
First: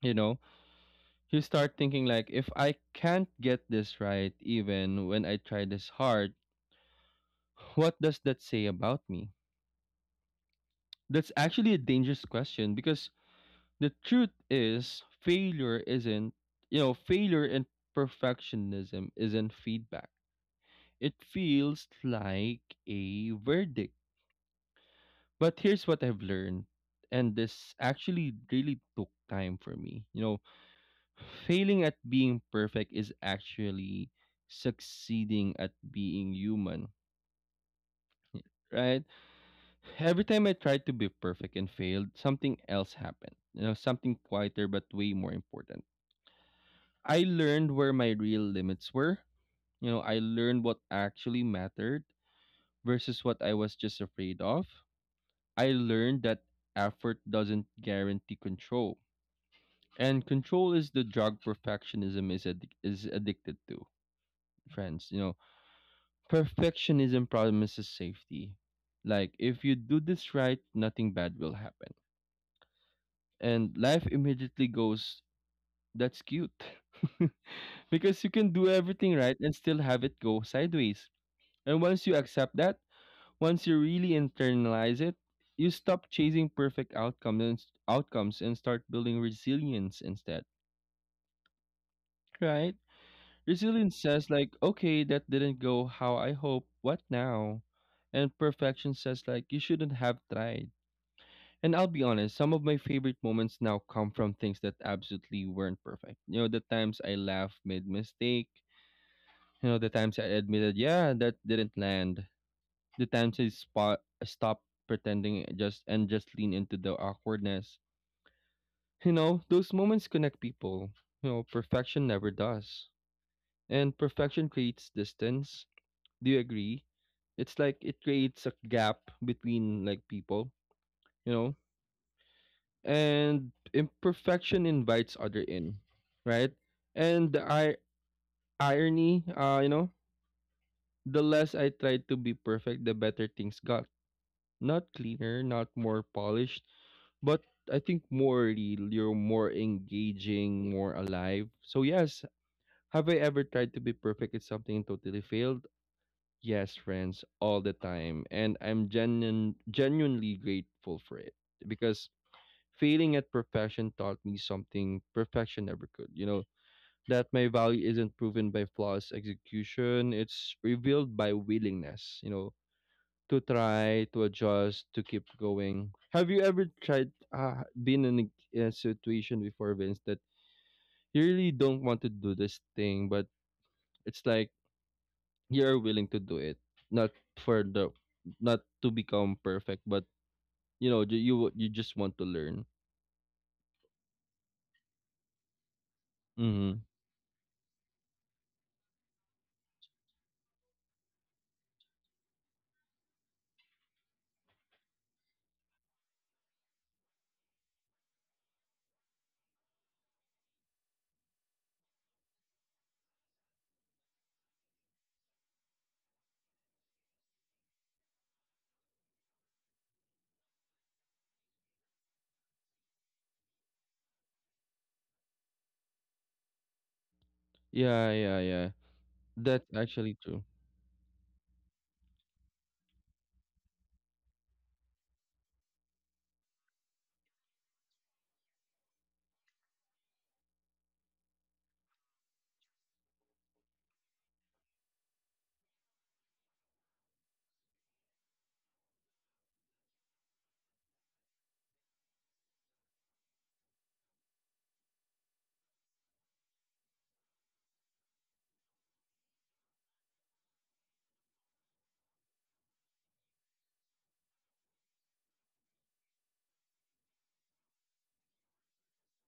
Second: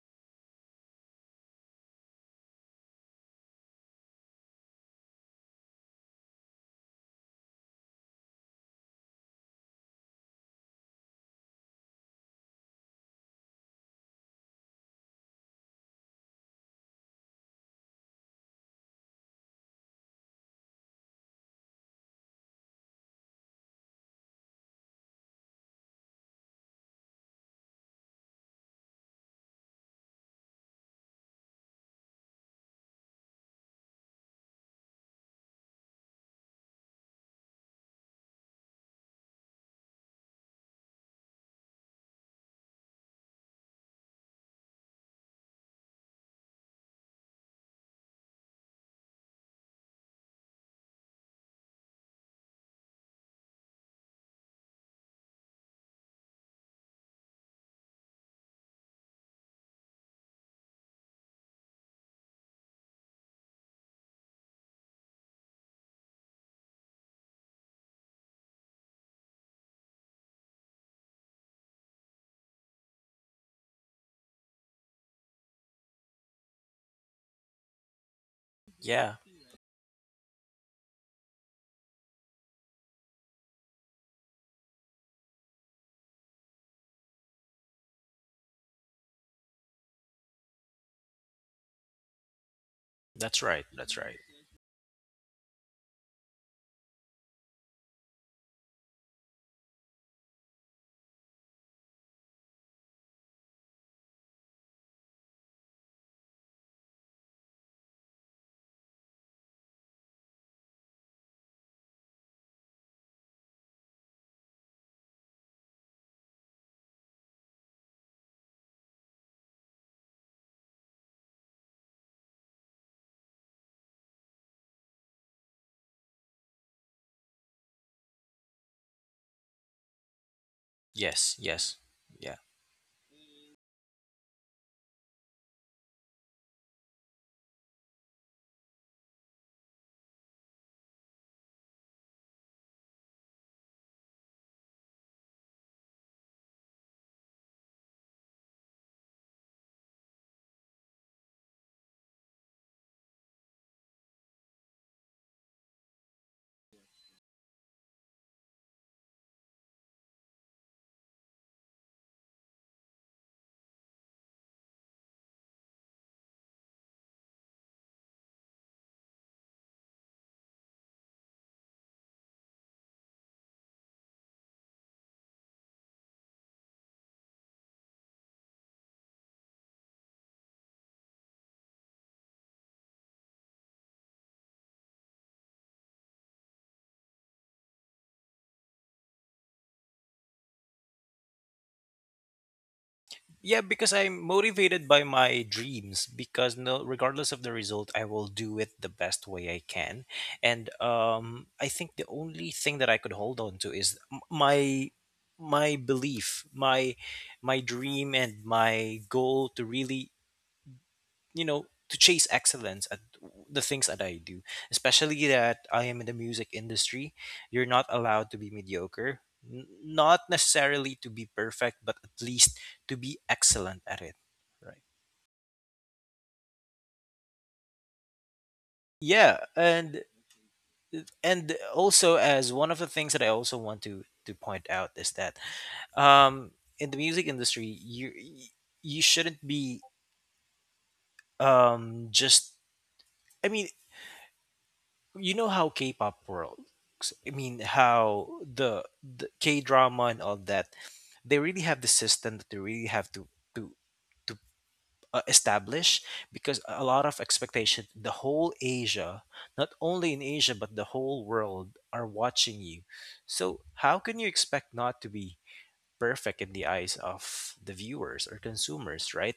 [SPEAKER 1] you know. You start thinking like if I can't get this right even when I try this hard, what does that say about me? That's actually a dangerous question because the truth is failure isn't, you know, failure and perfectionism isn't feedback. It feels like a verdict. But here's what I've learned, and this actually really took time for me. You know, failing at being perfect is actually succeeding at being human, right? Every time I tried to be perfect and failed, something else happened. You know, something quieter but way more important. I learned where my real limits were. You know, I learned what actually mattered versus what I was just afraid of. I learned that effort doesn't guarantee control. And control is the drug perfectionism is addicted to, friends. You know, perfectionism promises safety. Like, if you do this right, nothing bad will happen. And life immediately goes, that's cute. Because you can do everything
[SPEAKER 2] Yeah,
[SPEAKER 1] right and still have it go sideways. And once you accept that, once you really internalize it, you stop chasing perfect outcomes and start building resilience instead. Right?
[SPEAKER 2] that's right,
[SPEAKER 1] Resilience
[SPEAKER 2] that's right.
[SPEAKER 1] says like, okay, that didn't go how I hope. What now? And perfection says like, you shouldn't have tried. And I'll be honest, some of my favorite moments now come from things that absolutely weren't perfect. You know, the times I laughed, made mistake. You know, the times I admitted, yeah, that didn't land. The times I spot stop pretending just lean into the awkwardness. You know, those moments connect people. You know, perfection never does. And perfection creates distance. Do you agree? It's like it creates a gap between like people, you
[SPEAKER 2] Yes,
[SPEAKER 1] know?
[SPEAKER 2] yes. Yeah.
[SPEAKER 1] And imperfection invites other in, right? And the irony, you know, the less I tried to be perfect, the better things got. Not cleaner, not more polished, but I think more real, you're more engaging, more alive. So yes, have I ever tried to be perfect at something and totally failed? Yes, friends, all the time, and I'm genuinely grateful for it. Because failing at perfection taught me something perfection never could. You know, that my value isn't proven by flawless execution, it's revealed by willingness, you know, to try, to adjust, to keep going. Have you ever tried, Been in a situation before, Vince, that you really don't want to do this thing, but it's like you're willing to do it, not for not to become perfect, but you know, you just want to learn.
[SPEAKER 2] Yeah, because I'm motivated by my dreams. Because
[SPEAKER 1] Mm-hmm.
[SPEAKER 2] no, regardless of the result, I will do it the best way I can. And I think the only thing that I could hold on to is my belief, my dream, and my goal to really, you know, to chase excellence at the things that I do, especially that I am in the music industry. You're not allowed to be mediocre, N- not necessarily to be perfect, but at least to be excellent at it. Right.
[SPEAKER 1] Yeah, yeah, yeah.
[SPEAKER 2] Yeah,
[SPEAKER 1] That's
[SPEAKER 2] and
[SPEAKER 1] actually true.
[SPEAKER 2] and also as one of the things that I also want to point out is that, um, in the music industry, you shouldn't be, just. I mean, you know how K-pop works. I mean, how the K-drama and all that. They really have the system that they really have to to establish, because a lot of expectation. The whole Asia, not only in Asia but the whole world, are watching you. So how can you expect not to be perfect in the eyes of the viewers or consumers, right?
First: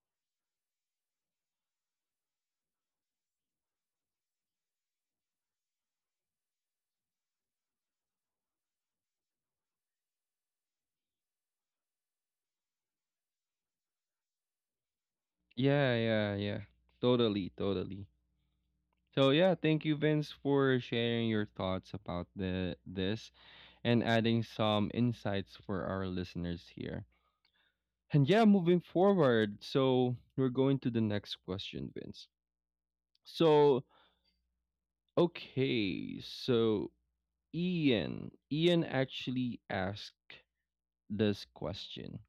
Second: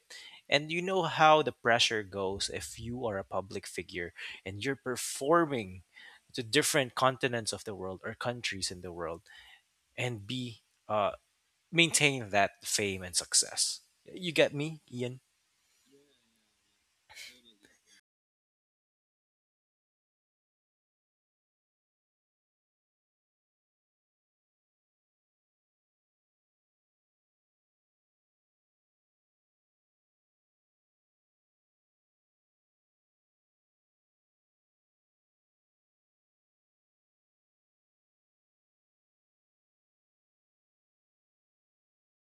[SPEAKER 2] And you know how the pressure goes if you are a public figure and you're performing to different continents of the world or countries in the world, and be, uh, maintain that fame and success. You get me, Ian?
[SPEAKER 1] Yeah, yeah, yeah. Totally, totally. So yeah, thank you, Vince, for sharing your thoughts about the this and adding some insights for our listeners here. And yeah, moving forward, so we're going to the next question, Vince. So okay, so Ian actually asked this question.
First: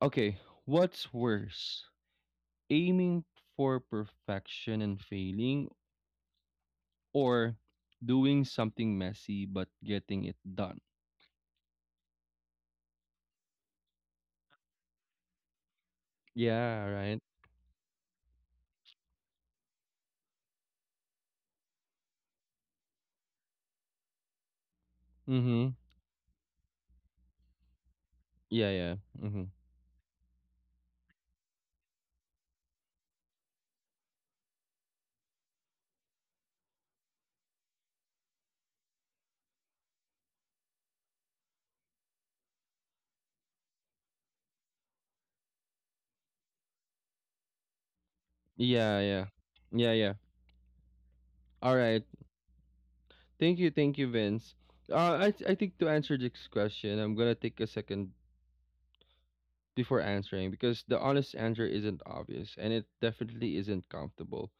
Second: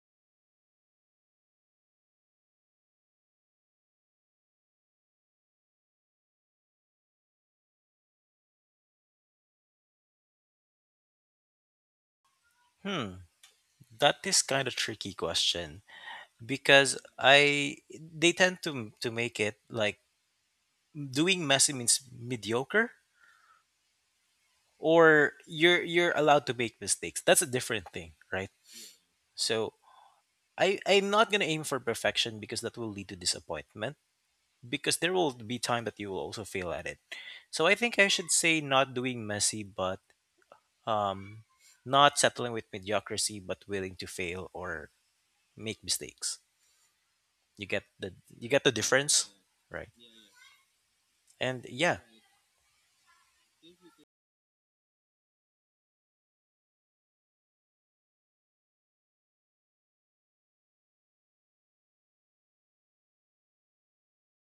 [SPEAKER 1] Okay, what's worse, aiming for perfection and failing, or doing something messy but getting it done?
[SPEAKER 2] Hmm, that is kind of tricky question,
[SPEAKER 1] Yeah,
[SPEAKER 2] because
[SPEAKER 1] right.
[SPEAKER 2] I they tend to make it like, doing messy means mediocre, or
[SPEAKER 1] Mm-hmm.
[SPEAKER 2] you're allowed to make mistakes. That's a different thing, right?
[SPEAKER 1] Yeah, yeah. Mm-hmm.
[SPEAKER 2] So I'm not gonna aim for perfection, because that will lead to disappointment, because there will be time that you will also fail at it. So I think I should say not doing messy, but um, not settling with mediocrity, but willing to fail or make mistakes. You get the you get the
[SPEAKER 1] Yeah, yeah.
[SPEAKER 2] difference,
[SPEAKER 1] Yeah,
[SPEAKER 2] right?
[SPEAKER 1] yeah.
[SPEAKER 2] And
[SPEAKER 1] All right.
[SPEAKER 2] yeah.
[SPEAKER 1] Thank you, Vince. I think to answer this question, I'm gonna take a second before answering because the honest answer isn't obvious, and it definitely isn't comfortable.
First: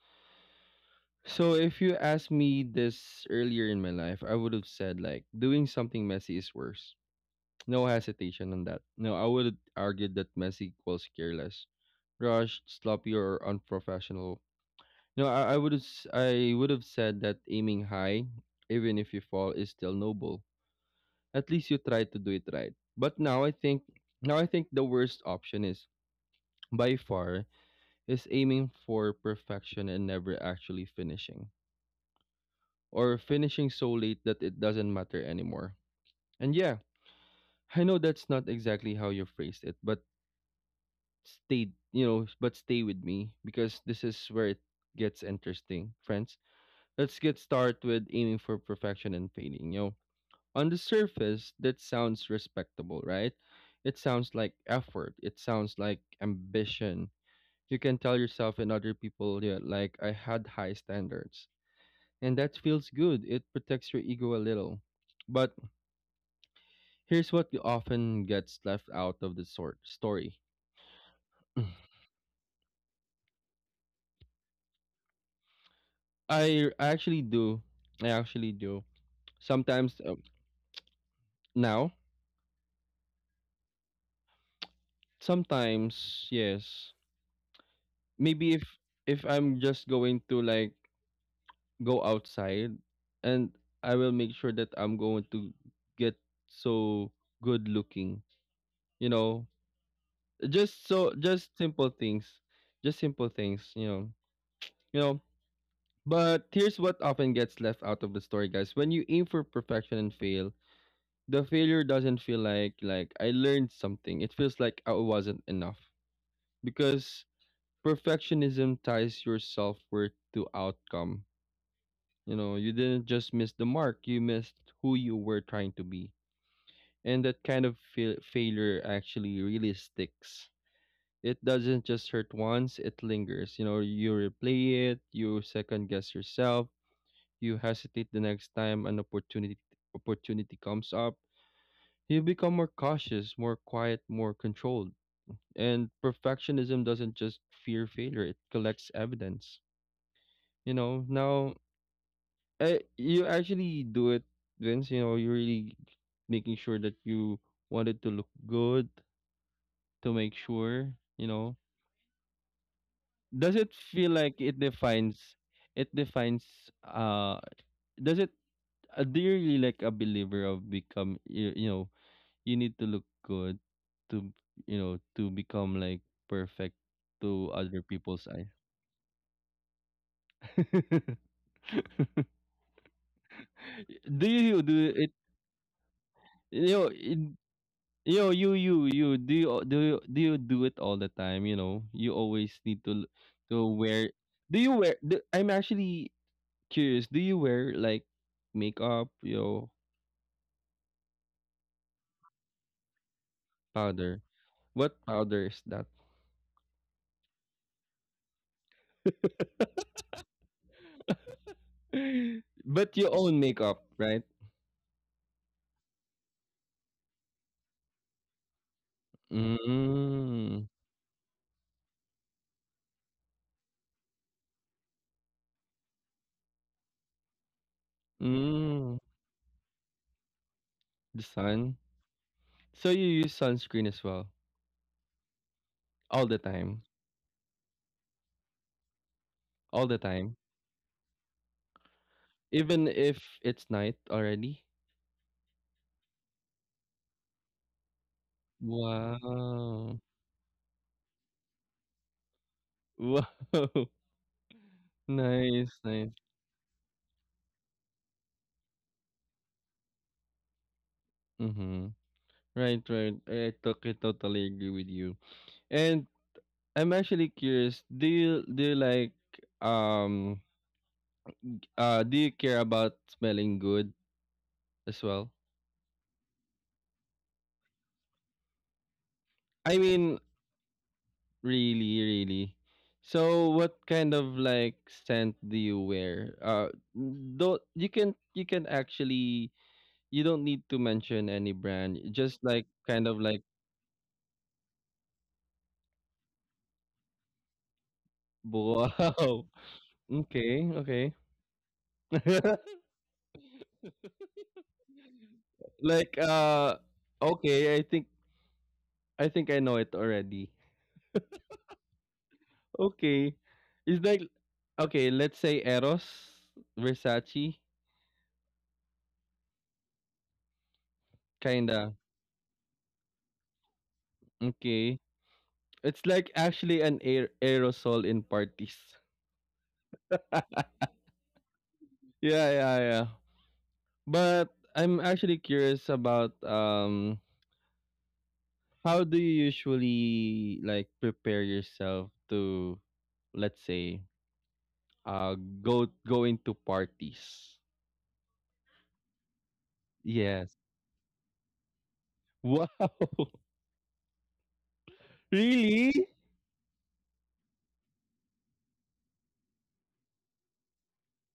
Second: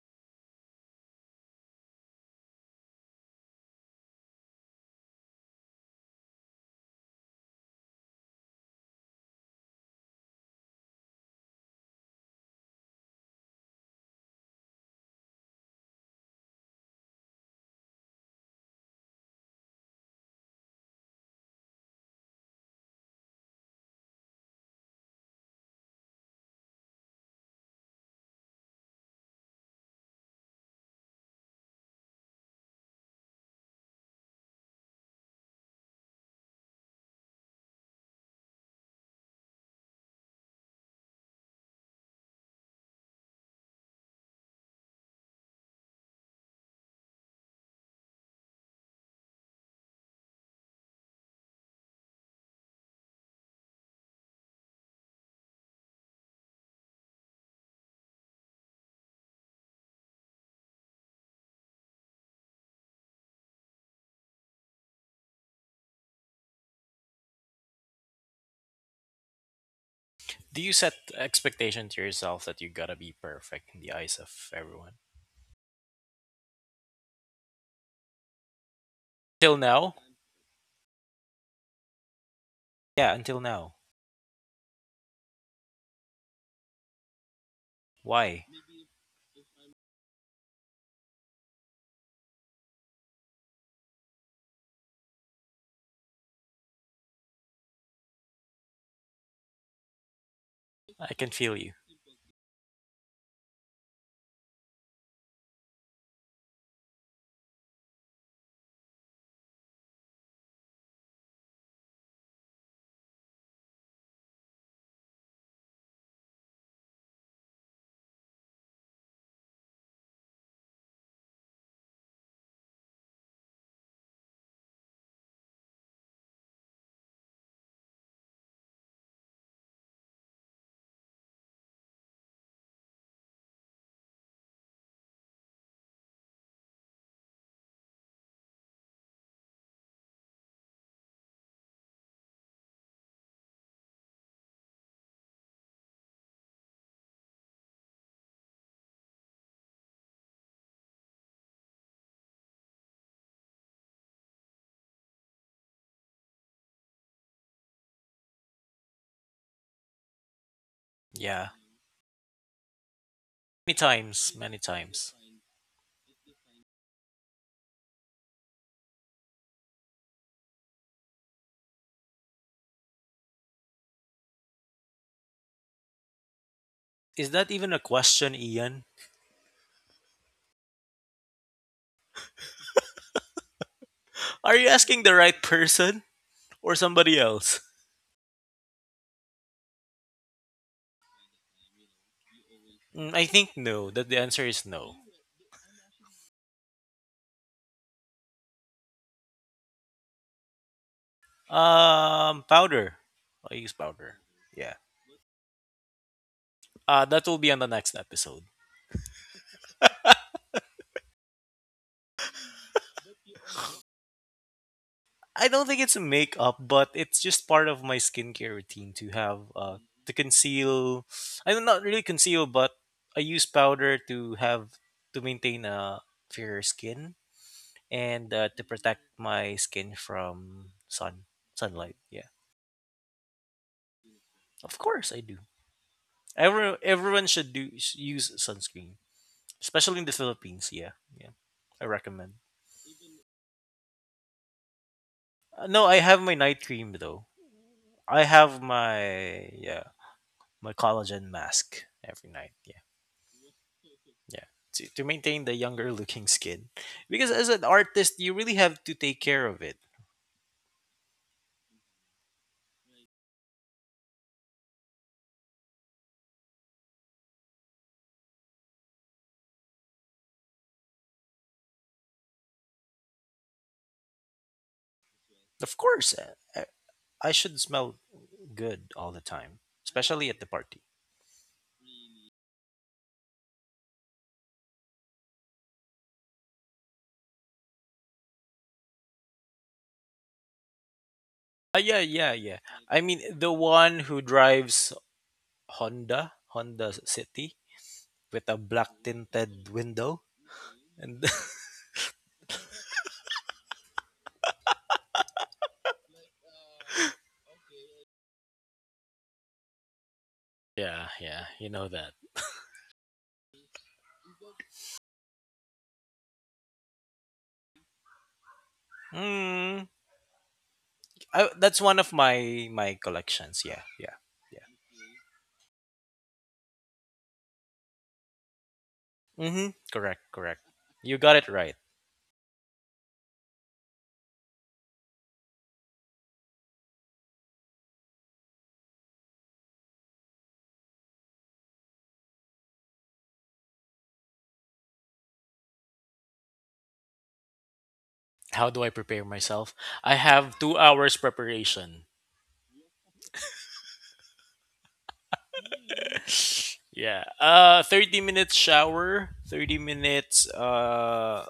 [SPEAKER 1] So if you asked me this earlier in my life, I would have said, like, doing something messy is worse. No hesitation on that. No, I would argue that messy equals careless, rushed, sloppy, or unprofessional. No, I would have said that aiming high, even if you fall, is still noble. At least you try to do it right. But now I think the worst option is, by far, is aiming for perfection and never actually finishing, or finishing so late that it doesn't matter anymore. And yeah, I know that's not exactly how you phrased it, but stay with me because this is where it gets interesting, friends. Let's get started with aiming for perfection and failing. You know, on the surface, that sounds respectable, right? It sounds like effort. It sounds like ambition. You can tell yourself and other people, yeah, like I had high standards, and that feels good. It protects your ego a little. But here's what often gets left out of the sort story.
[SPEAKER 2] Do you set expectation to yourself that you gotta be perfect in the eyes of everyone?
[SPEAKER 1] I actually do. I actually do.
[SPEAKER 2] Till now,
[SPEAKER 1] Sometimes, now,
[SPEAKER 2] yeah. Until now,
[SPEAKER 1] sometimes yes.
[SPEAKER 2] why?
[SPEAKER 1] Maybe if I'm just going to, like, go outside and I will make sure that I'm going to get so good looking, you know.
[SPEAKER 2] I can
[SPEAKER 1] Just
[SPEAKER 2] feel you.
[SPEAKER 1] simple things. Just simple things, you know. You know, but here's what often gets left out of the story, guys. When you aim for perfection and fail, the failure doesn't feel like I learned something. It feels like I wasn't enough, because perfectionism ties your self worth to outcome. You know, you didn't just miss the mark, you missed who you were trying to be. And that kind of failure actually really sticks. It doesn't just hurt once, it lingers. You know, you replay it, you second guess yourself, you hesitate the next time an opportunity opportunity comes up. You become more cautious, more quiet, more controlled. And perfectionism doesn't just fear failure, it collects evidence. You know, now you actually do it, Vince. You know, you're really making sure that you wanted to look good, to make sure. You
[SPEAKER 2] Yeah.
[SPEAKER 1] know, does
[SPEAKER 2] Many
[SPEAKER 1] it feel
[SPEAKER 2] times,
[SPEAKER 1] like
[SPEAKER 2] many
[SPEAKER 1] it
[SPEAKER 2] times.
[SPEAKER 1] defines? It defines. Uh, does it? Do you really, like, a believer of become? You know, you need to look good to, you know, to become like perfect
[SPEAKER 2] Is that
[SPEAKER 1] to
[SPEAKER 2] even a
[SPEAKER 1] other people's
[SPEAKER 2] question,
[SPEAKER 1] eye.
[SPEAKER 2] Ian?
[SPEAKER 1] Do
[SPEAKER 2] Are you
[SPEAKER 1] you
[SPEAKER 2] asking
[SPEAKER 1] do
[SPEAKER 2] the
[SPEAKER 1] it?
[SPEAKER 2] right person or
[SPEAKER 1] You know,
[SPEAKER 2] somebody
[SPEAKER 1] it,
[SPEAKER 2] else?
[SPEAKER 1] yo, you. Do you do it all the time? You know, you always need to
[SPEAKER 2] Mm, I think
[SPEAKER 1] to
[SPEAKER 2] no, that the
[SPEAKER 1] wear.
[SPEAKER 2] answer is
[SPEAKER 1] Do you
[SPEAKER 2] no.
[SPEAKER 1] wear? Do, I'm actually curious. Do you wear like makeup? You know,
[SPEAKER 2] Powder. I use powder.
[SPEAKER 1] powder.
[SPEAKER 2] Yeah.
[SPEAKER 1] What powder is that?
[SPEAKER 2] That will be on the next episode.
[SPEAKER 1] But your own makeup, right?
[SPEAKER 2] I don't think it's a makeup, but it's just part of my skincare routine to have to
[SPEAKER 1] Mm,
[SPEAKER 2] conceal. I mean, not really conceal, but I use powder to maintain a fairer skin, and to protect
[SPEAKER 1] mm,
[SPEAKER 2] my skin from
[SPEAKER 1] the sun.
[SPEAKER 2] sunlight. Yeah,
[SPEAKER 1] So you use sunscreen as well,
[SPEAKER 2] of course I do.
[SPEAKER 1] all the
[SPEAKER 2] Every,
[SPEAKER 1] time,
[SPEAKER 2] everyone should do use sunscreen,
[SPEAKER 1] all
[SPEAKER 2] especially in
[SPEAKER 1] the
[SPEAKER 2] the
[SPEAKER 1] time,
[SPEAKER 2] Philippines. Yeah, yeah, I recommend.
[SPEAKER 1] even if it's night already.
[SPEAKER 2] No, I have my night cream though. I have my, yeah,
[SPEAKER 1] Wow,
[SPEAKER 2] my collagen mask every night. Yeah,
[SPEAKER 1] wow.
[SPEAKER 2] yeah. To maintain the
[SPEAKER 1] Nice,
[SPEAKER 2] younger
[SPEAKER 1] nice.
[SPEAKER 2] looking skin, because as an artist you really have to take care of it.
[SPEAKER 1] Mhm. Right, right. I totally, totally agree with you. And I'm actually curious. Do you like, um do you care about smelling good as well?
[SPEAKER 2] Of course. I should smell good all the time,
[SPEAKER 1] I mean,
[SPEAKER 2] especially at the party.
[SPEAKER 1] really, really. So, what kind of like scent do you wear? Don't you can, you can actually, you don't need to mention any
[SPEAKER 2] Yeah,
[SPEAKER 1] brand.
[SPEAKER 2] yeah,
[SPEAKER 1] Just
[SPEAKER 2] yeah.
[SPEAKER 1] like
[SPEAKER 2] I
[SPEAKER 1] kind of
[SPEAKER 2] mean,
[SPEAKER 1] like
[SPEAKER 2] the one who drives Honda City, with a black
[SPEAKER 1] wow.
[SPEAKER 2] tinted window.
[SPEAKER 1] Okay, okay.
[SPEAKER 2] And
[SPEAKER 1] Like okay, I think I know it already.
[SPEAKER 2] yeah, yeah, you know that.
[SPEAKER 1] Okay. It's like okay, let's say Eros, Versace,
[SPEAKER 2] Mm, that's
[SPEAKER 1] kinda.
[SPEAKER 2] one of my collections. Yeah, yeah,
[SPEAKER 1] Okay. It's like actually an aerosol in parties.
[SPEAKER 2] yeah. Mm-hmm. Correct, correct. You got it right.
[SPEAKER 1] Yeah, yeah, yeah. But I'm actually curious about, um, how do you usually like prepare yourself to, let's say, uh go into parties?
[SPEAKER 2] How do I prepare myself? I have
[SPEAKER 1] Yes.
[SPEAKER 2] 2 hours preparation.
[SPEAKER 1] Wow. Really?
[SPEAKER 2] yeah. 30 minutes shower, 30 minutes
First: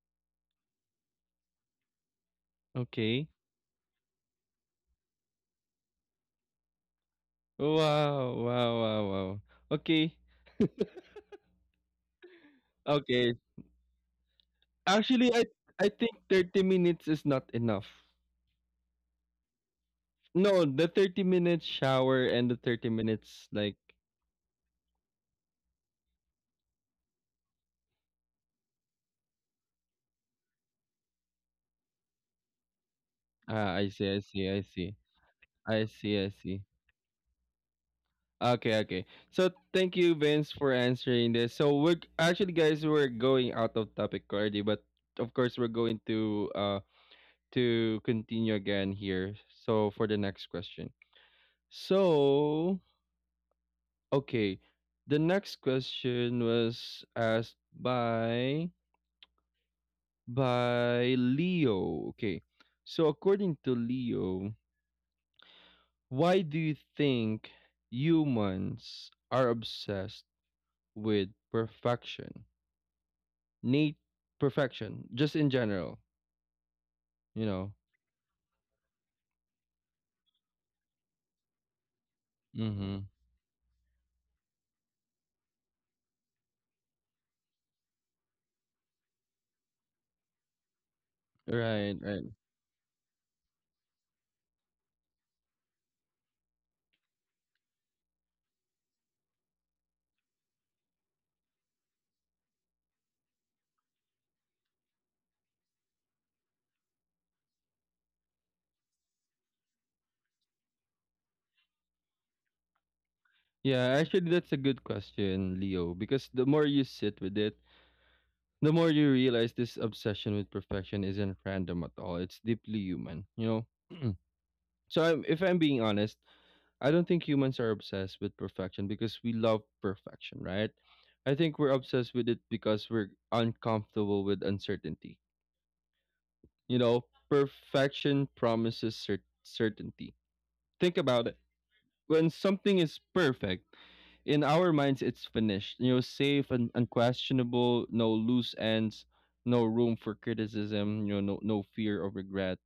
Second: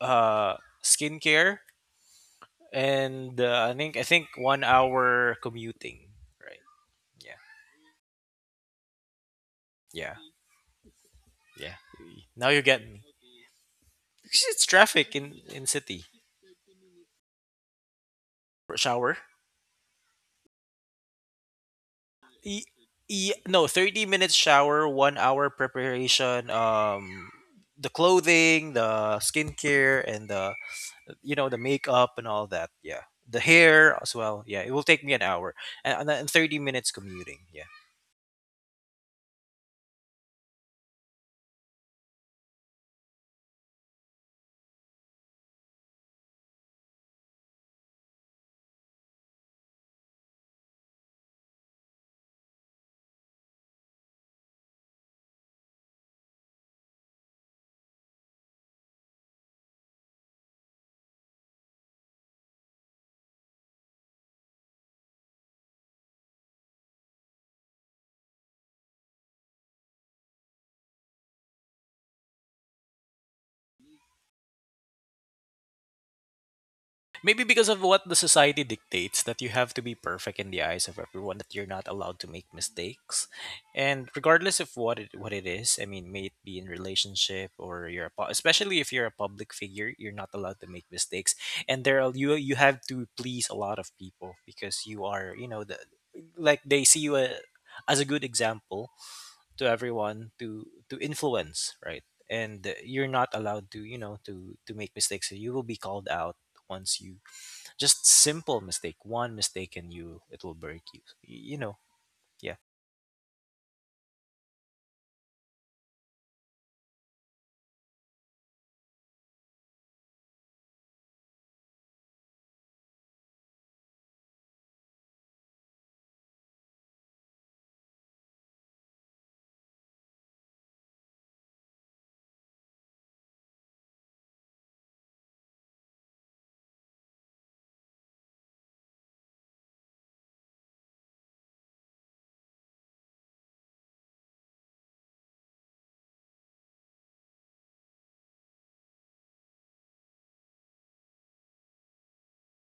[SPEAKER 2] uh skincare,
[SPEAKER 1] Okay.
[SPEAKER 2] and I think 1 hour commuting. Right. Yeah.
[SPEAKER 1] Wow.
[SPEAKER 2] Yeah.
[SPEAKER 1] Okay.
[SPEAKER 2] Yeah. Now you get me.
[SPEAKER 1] Okay.
[SPEAKER 2] Because it's traffic
[SPEAKER 1] Actually,
[SPEAKER 2] in in
[SPEAKER 1] I
[SPEAKER 2] city.
[SPEAKER 1] think 30 minutes is not enough.
[SPEAKER 2] Shower.
[SPEAKER 1] No, the 30 minutes shower and the
[SPEAKER 2] E-
[SPEAKER 1] 30 minutes
[SPEAKER 2] no,
[SPEAKER 1] like,
[SPEAKER 2] 30 minutes shower, 1 hour preparation. The clothing, the skincare, and the you know the makeup and all that. Yeah. The
[SPEAKER 1] ah, I
[SPEAKER 2] hair
[SPEAKER 1] see,
[SPEAKER 2] as
[SPEAKER 1] I
[SPEAKER 2] well.
[SPEAKER 1] see,
[SPEAKER 2] Yeah,
[SPEAKER 1] I
[SPEAKER 2] it will
[SPEAKER 1] see.
[SPEAKER 2] take me an hour,
[SPEAKER 1] I
[SPEAKER 2] and
[SPEAKER 1] see,
[SPEAKER 2] then
[SPEAKER 1] I
[SPEAKER 2] thirty
[SPEAKER 1] see.
[SPEAKER 2] minutes commuting. Yeah.
[SPEAKER 1] Okay, okay. So thank you, Vince, for answering this. So we're actually, guys, we're going out of topic already, but of course we're going to continue again here. So for the next question. So, okay. The next question was asked by Leo. Okay. So according to Leo, why do you think humans are obsessed with perfection? Nate, perfection, just in general, you
[SPEAKER 2] Maybe
[SPEAKER 1] know.
[SPEAKER 2] because of what the society dictates that you have to be perfect in the eyes of everyone, that you're not allowed to make
[SPEAKER 1] Mhm.
[SPEAKER 2] mistakes. And regardless of what it is, I mean, may it be in relationship or especially if you're a public figure, you're not allowed to make mistakes. And
[SPEAKER 1] Right,
[SPEAKER 2] there are,
[SPEAKER 1] right.
[SPEAKER 2] you have to please a lot of people because you are, you know, the, like they see you as a good example to everyone to influence, right? And you're not allowed to, you know, to make mistakes. So you will be called out once you just simple mistake. One mistake and you it will break you. You know. Yeah.
[SPEAKER 1] Yeah, actually that's a good question, Leo, because the more you sit with it, the more you realize this obsession with perfection isn't random at all. It's deeply human, you know? So if I'm being honest, I don't think humans are obsessed with perfection because we love perfection, right? I think we're obsessed with it because we're uncomfortable with uncertainty. You know, perfection promises certainty. Think about it: when something is perfect, in our minds it's finished, you know, safe and unquestionable, no loose ends, no room for criticism, you know, no fear of regret.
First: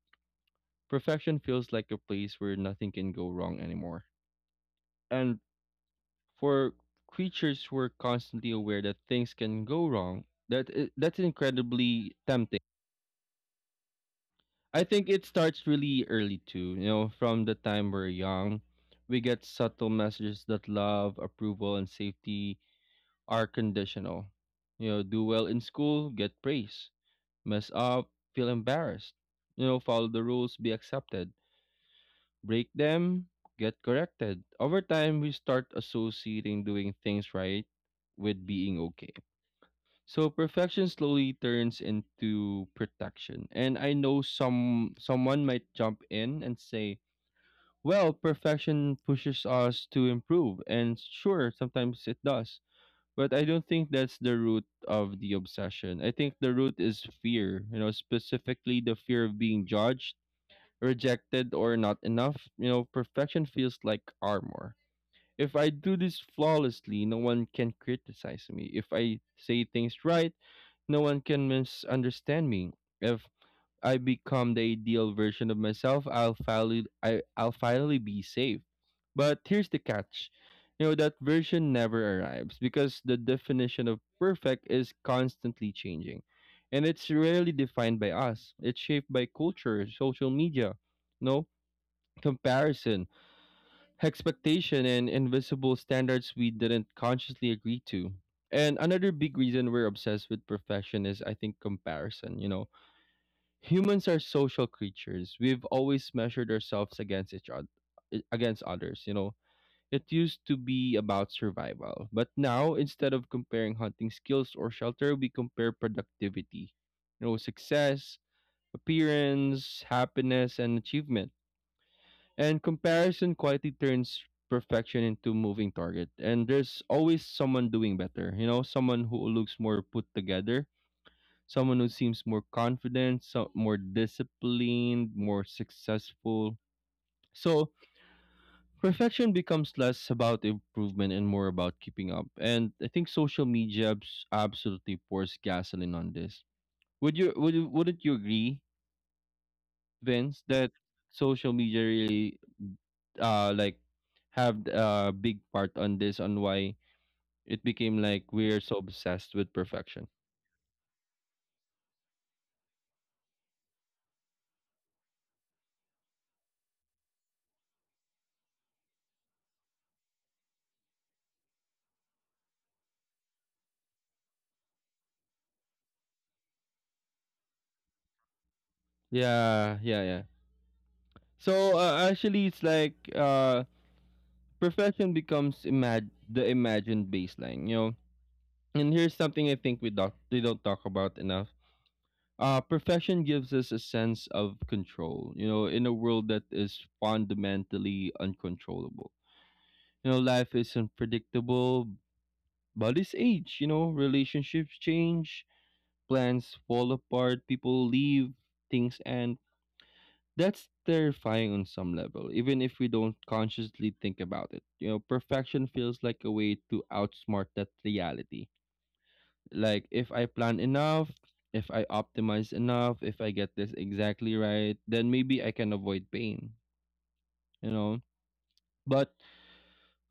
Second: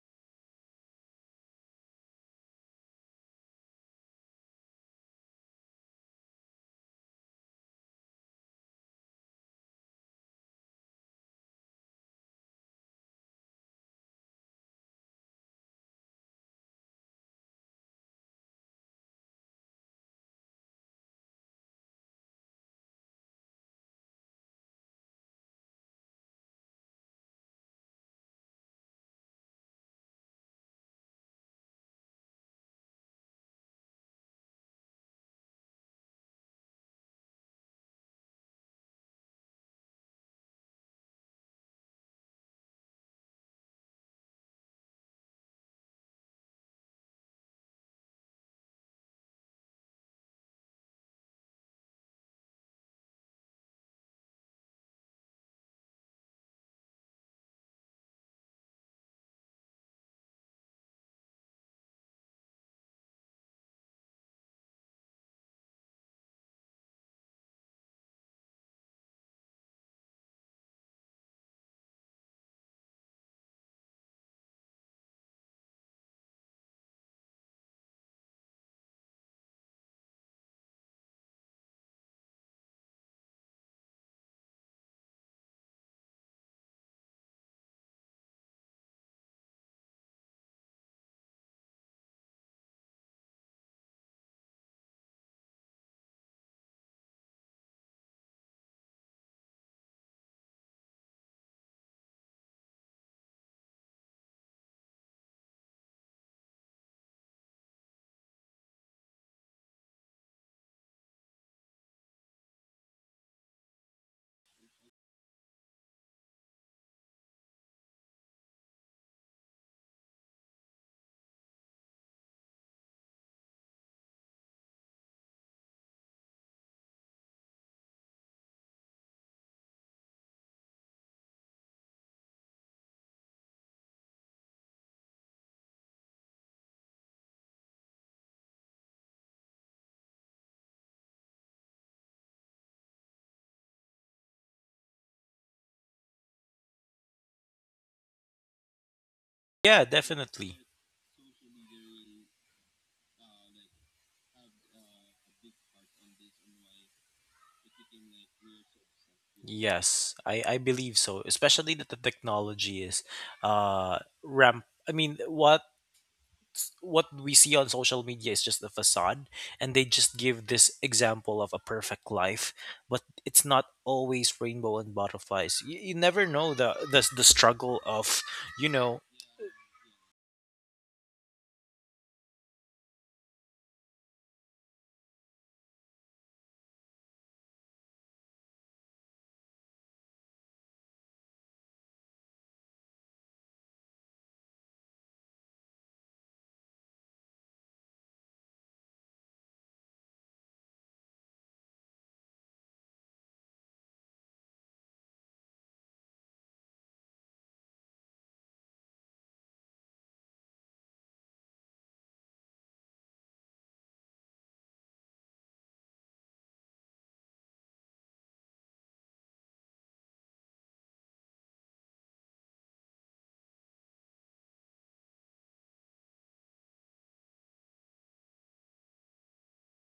[SPEAKER 1] Perfection feels like a place where nothing can go wrong anymore, and for creatures who are constantly aware that things can go wrong, that's incredibly tempting. I think it starts really early too, you know. From the time we're young, we get subtle messages that love, approval, and safety are conditional. You know, do well in school, get praise. Mess up, feel embarrassed. You know, follow the rules, be accepted. Break them, get corrected. Over time, we start associating doing things right with being okay. So perfection slowly turns into protection. And I know someone might jump in and say, "Well, perfection pushes us to improve." And sure, sometimes it does. But I don't think that's the root of the obsession. I think the root is fear, you know, specifically the fear of being judged, rejected, or not enough. You know, perfection feels like armor. If I do this flawlessly, no one can criticize me. If I say things right, no one can misunderstand me. If I become the ideal version of myself, I'll finally be safe. But here's the catch. You know, that version never arrives, because the definition of perfect is constantly changing. And it's rarely defined by us. It's shaped by culture, social media, no, comparison, expectation, and invisible standards we didn't consciously agree to. And another big reason we're obsessed with perfection is, I think, comparison. You know, humans are social creatures. We've always measured ourselves against each other, against others. You know, it used to be about survival, but now, instead of comparing hunting skills or shelter, we compare productivity. You know, success, appearance, happiness, and achievement. And comparison quietly turns perfection into moving target. And there's always someone doing better. You know, someone who looks more put together, someone who seems more confident, so more disciplined, more successful. So perfection becomes less about improvement and more about keeping up. And I think social media absolutely pours gasoline on this. Wouldn't you agree,
[SPEAKER 2] Yeah,
[SPEAKER 1] Vince, that
[SPEAKER 2] definitely.
[SPEAKER 1] social media really, uh like have a big part on this, on why it became like we're so obsessed with perfection.
[SPEAKER 2] Yes. I believe so. Especially that the technology is ramp I mean what we see on social media is just a facade, and they just give this example of a perfect life, but it's not always rainbow and butterflies. You never know the, the struggle of, you know.
[SPEAKER 1] Yeah, yeah, yeah. So actually, it's like, perfection becomes imag the imagined baseline, you know. And here's something I think we don't talk about enough. Perfection gives us a sense of control, you know, in a world that is fundamentally uncontrollable. You know, life is unpredictable, but it's age, you know, relationships change, plans fall apart, people leave, things, and that's terrifying on some level, even if we don't consciously think about it. You know, perfection feels like a way to outsmart that reality. Like, if I plan enough, if I optimize enough, if I get this exactly right, then maybe I can avoid pain, you know. But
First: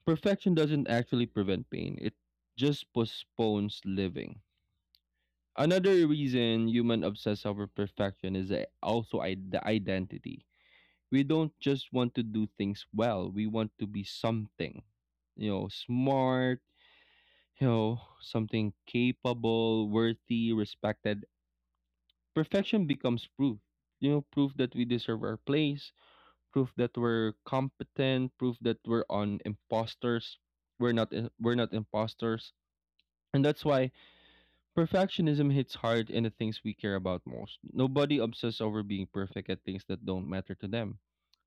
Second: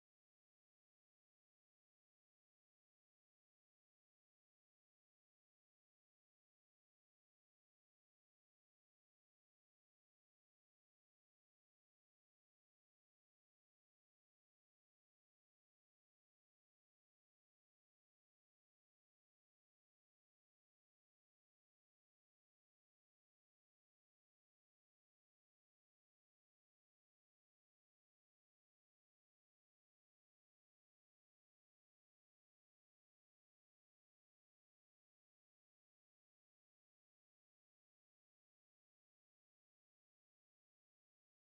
[SPEAKER 1] perfection doesn't actually prevent pain, it just postpones living. Another reason human obsess over perfection is the identity. We don't just want to do things well, we want to be something. You know, smart, you know, something capable, worthy, respected. Perfection becomes proof. You know, proof that we deserve our place, proof that we're competent, proof that we're on imposters. We're not imposters. And that's why perfectionism hits hard in the things we care about most. Nobody obsesses over being perfect at things that don't matter to them.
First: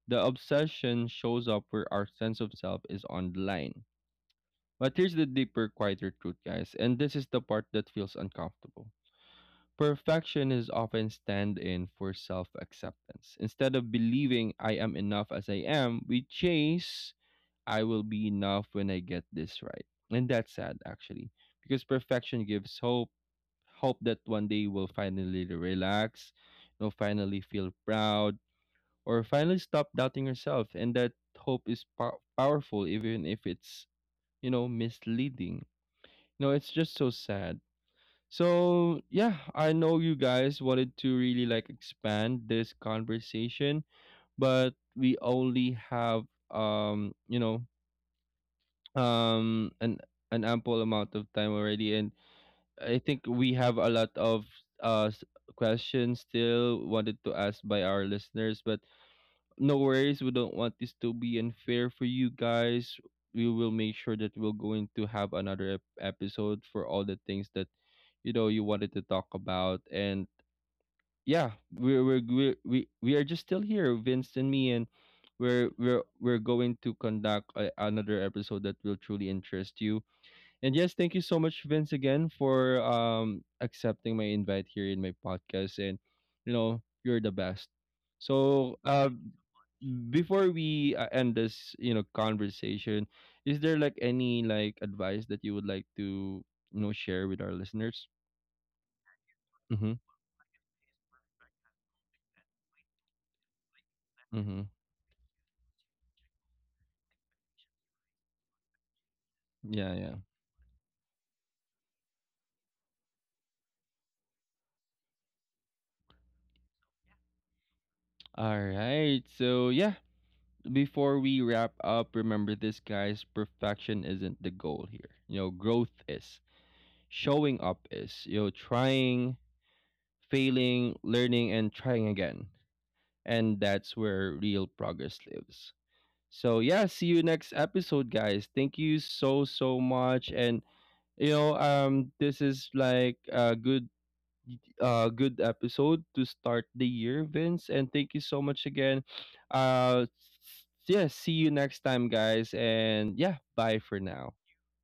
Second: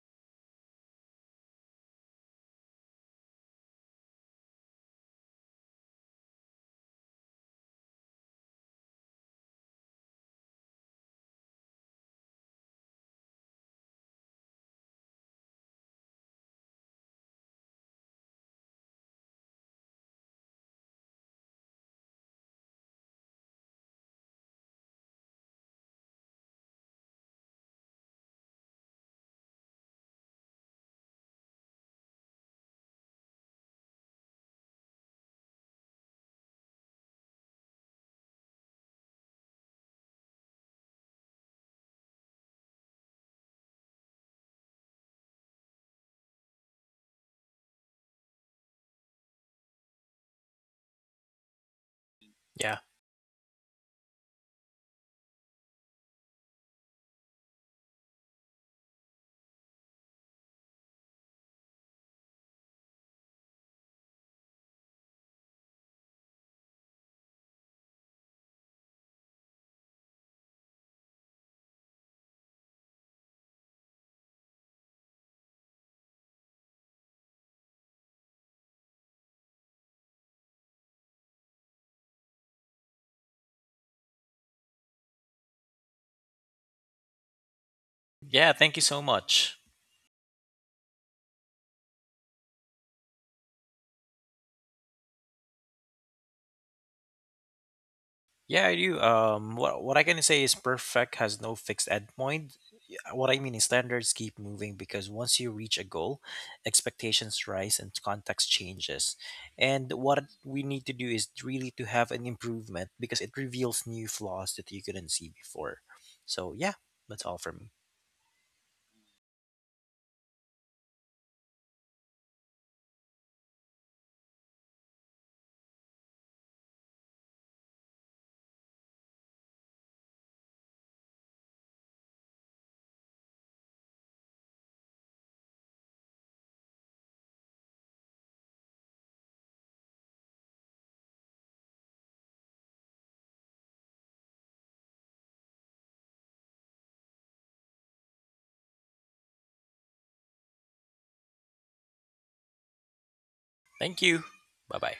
[SPEAKER 1] The obsession shows up where our sense of self is on the line. But here's the deeper, quieter truth, guys, and this is the part that feels uncomfortable. Perfection is often stand in for self acceptance. Instead of believing I am enough as I am, we chase, I will be enough when I get this right. And that's sad, actually, because perfection gives hope that one day we'll finally relax, you know, finally feel proud, or finally stop doubting yourself. And that hope is powerful, even if it's, you know, misleading. You know, it's just so sad. So, yeah, I know you guys wanted to really like expand this conversation, but we only have, you know, um, an, an ample amount of time already. And
[SPEAKER 2] Yeah,
[SPEAKER 1] I think we have a lot of uh s- questions still wanted to ask by our listeners, but no worries, we don't want this to be unfair for you guys. We will make sure that we're going to have another episode for all the things that, you know, you wanted to talk about. And yeah, we're we are just still here, Vince and me, and we're going to conduct a, another episode that will truly interest you. And yes, thank you so much, Vince, again, for, um, accepting my invite here in my podcast. And you know, you're the best.
[SPEAKER 2] yeah. Thank you
[SPEAKER 1] So,
[SPEAKER 2] so much.
[SPEAKER 1] before we, end this, you know, conversation, is there like any like advice that you would like to, you know, share with our listeners?
[SPEAKER 2] Yeah, I do. What
[SPEAKER 1] Mm-hmm.
[SPEAKER 2] I can say is perfect has no fixed endpoint. Yeah, what I mean is standards keep
[SPEAKER 1] Mm-hmm.
[SPEAKER 2] moving, because once you reach a goal, expectations rise and context changes. And
[SPEAKER 1] Yeah.
[SPEAKER 2] what
[SPEAKER 1] Yeah.
[SPEAKER 2] we need to do is really to have an improvement, because it reveals new flaws that you couldn't see before. So yeah, that's all for me.
[SPEAKER 1] All right. So yeah, before we wrap up, remember this, guys. Perfection isn't the goal here. You know, growth is, showing up is, you know, trying, failing, learning, and trying again. And that's where real progress lives. So, yeah, see you next episode, guys. Thank you so, so much. And, you know, this is like a good. Good episode to start the year, Vince, and thank you so much again. Uh, yeah, see you next time, guys, and yeah, bye
[SPEAKER 2] Thank
[SPEAKER 1] for
[SPEAKER 2] you.
[SPEAKER 1] now.
[SPEAKER 2] Bye bye.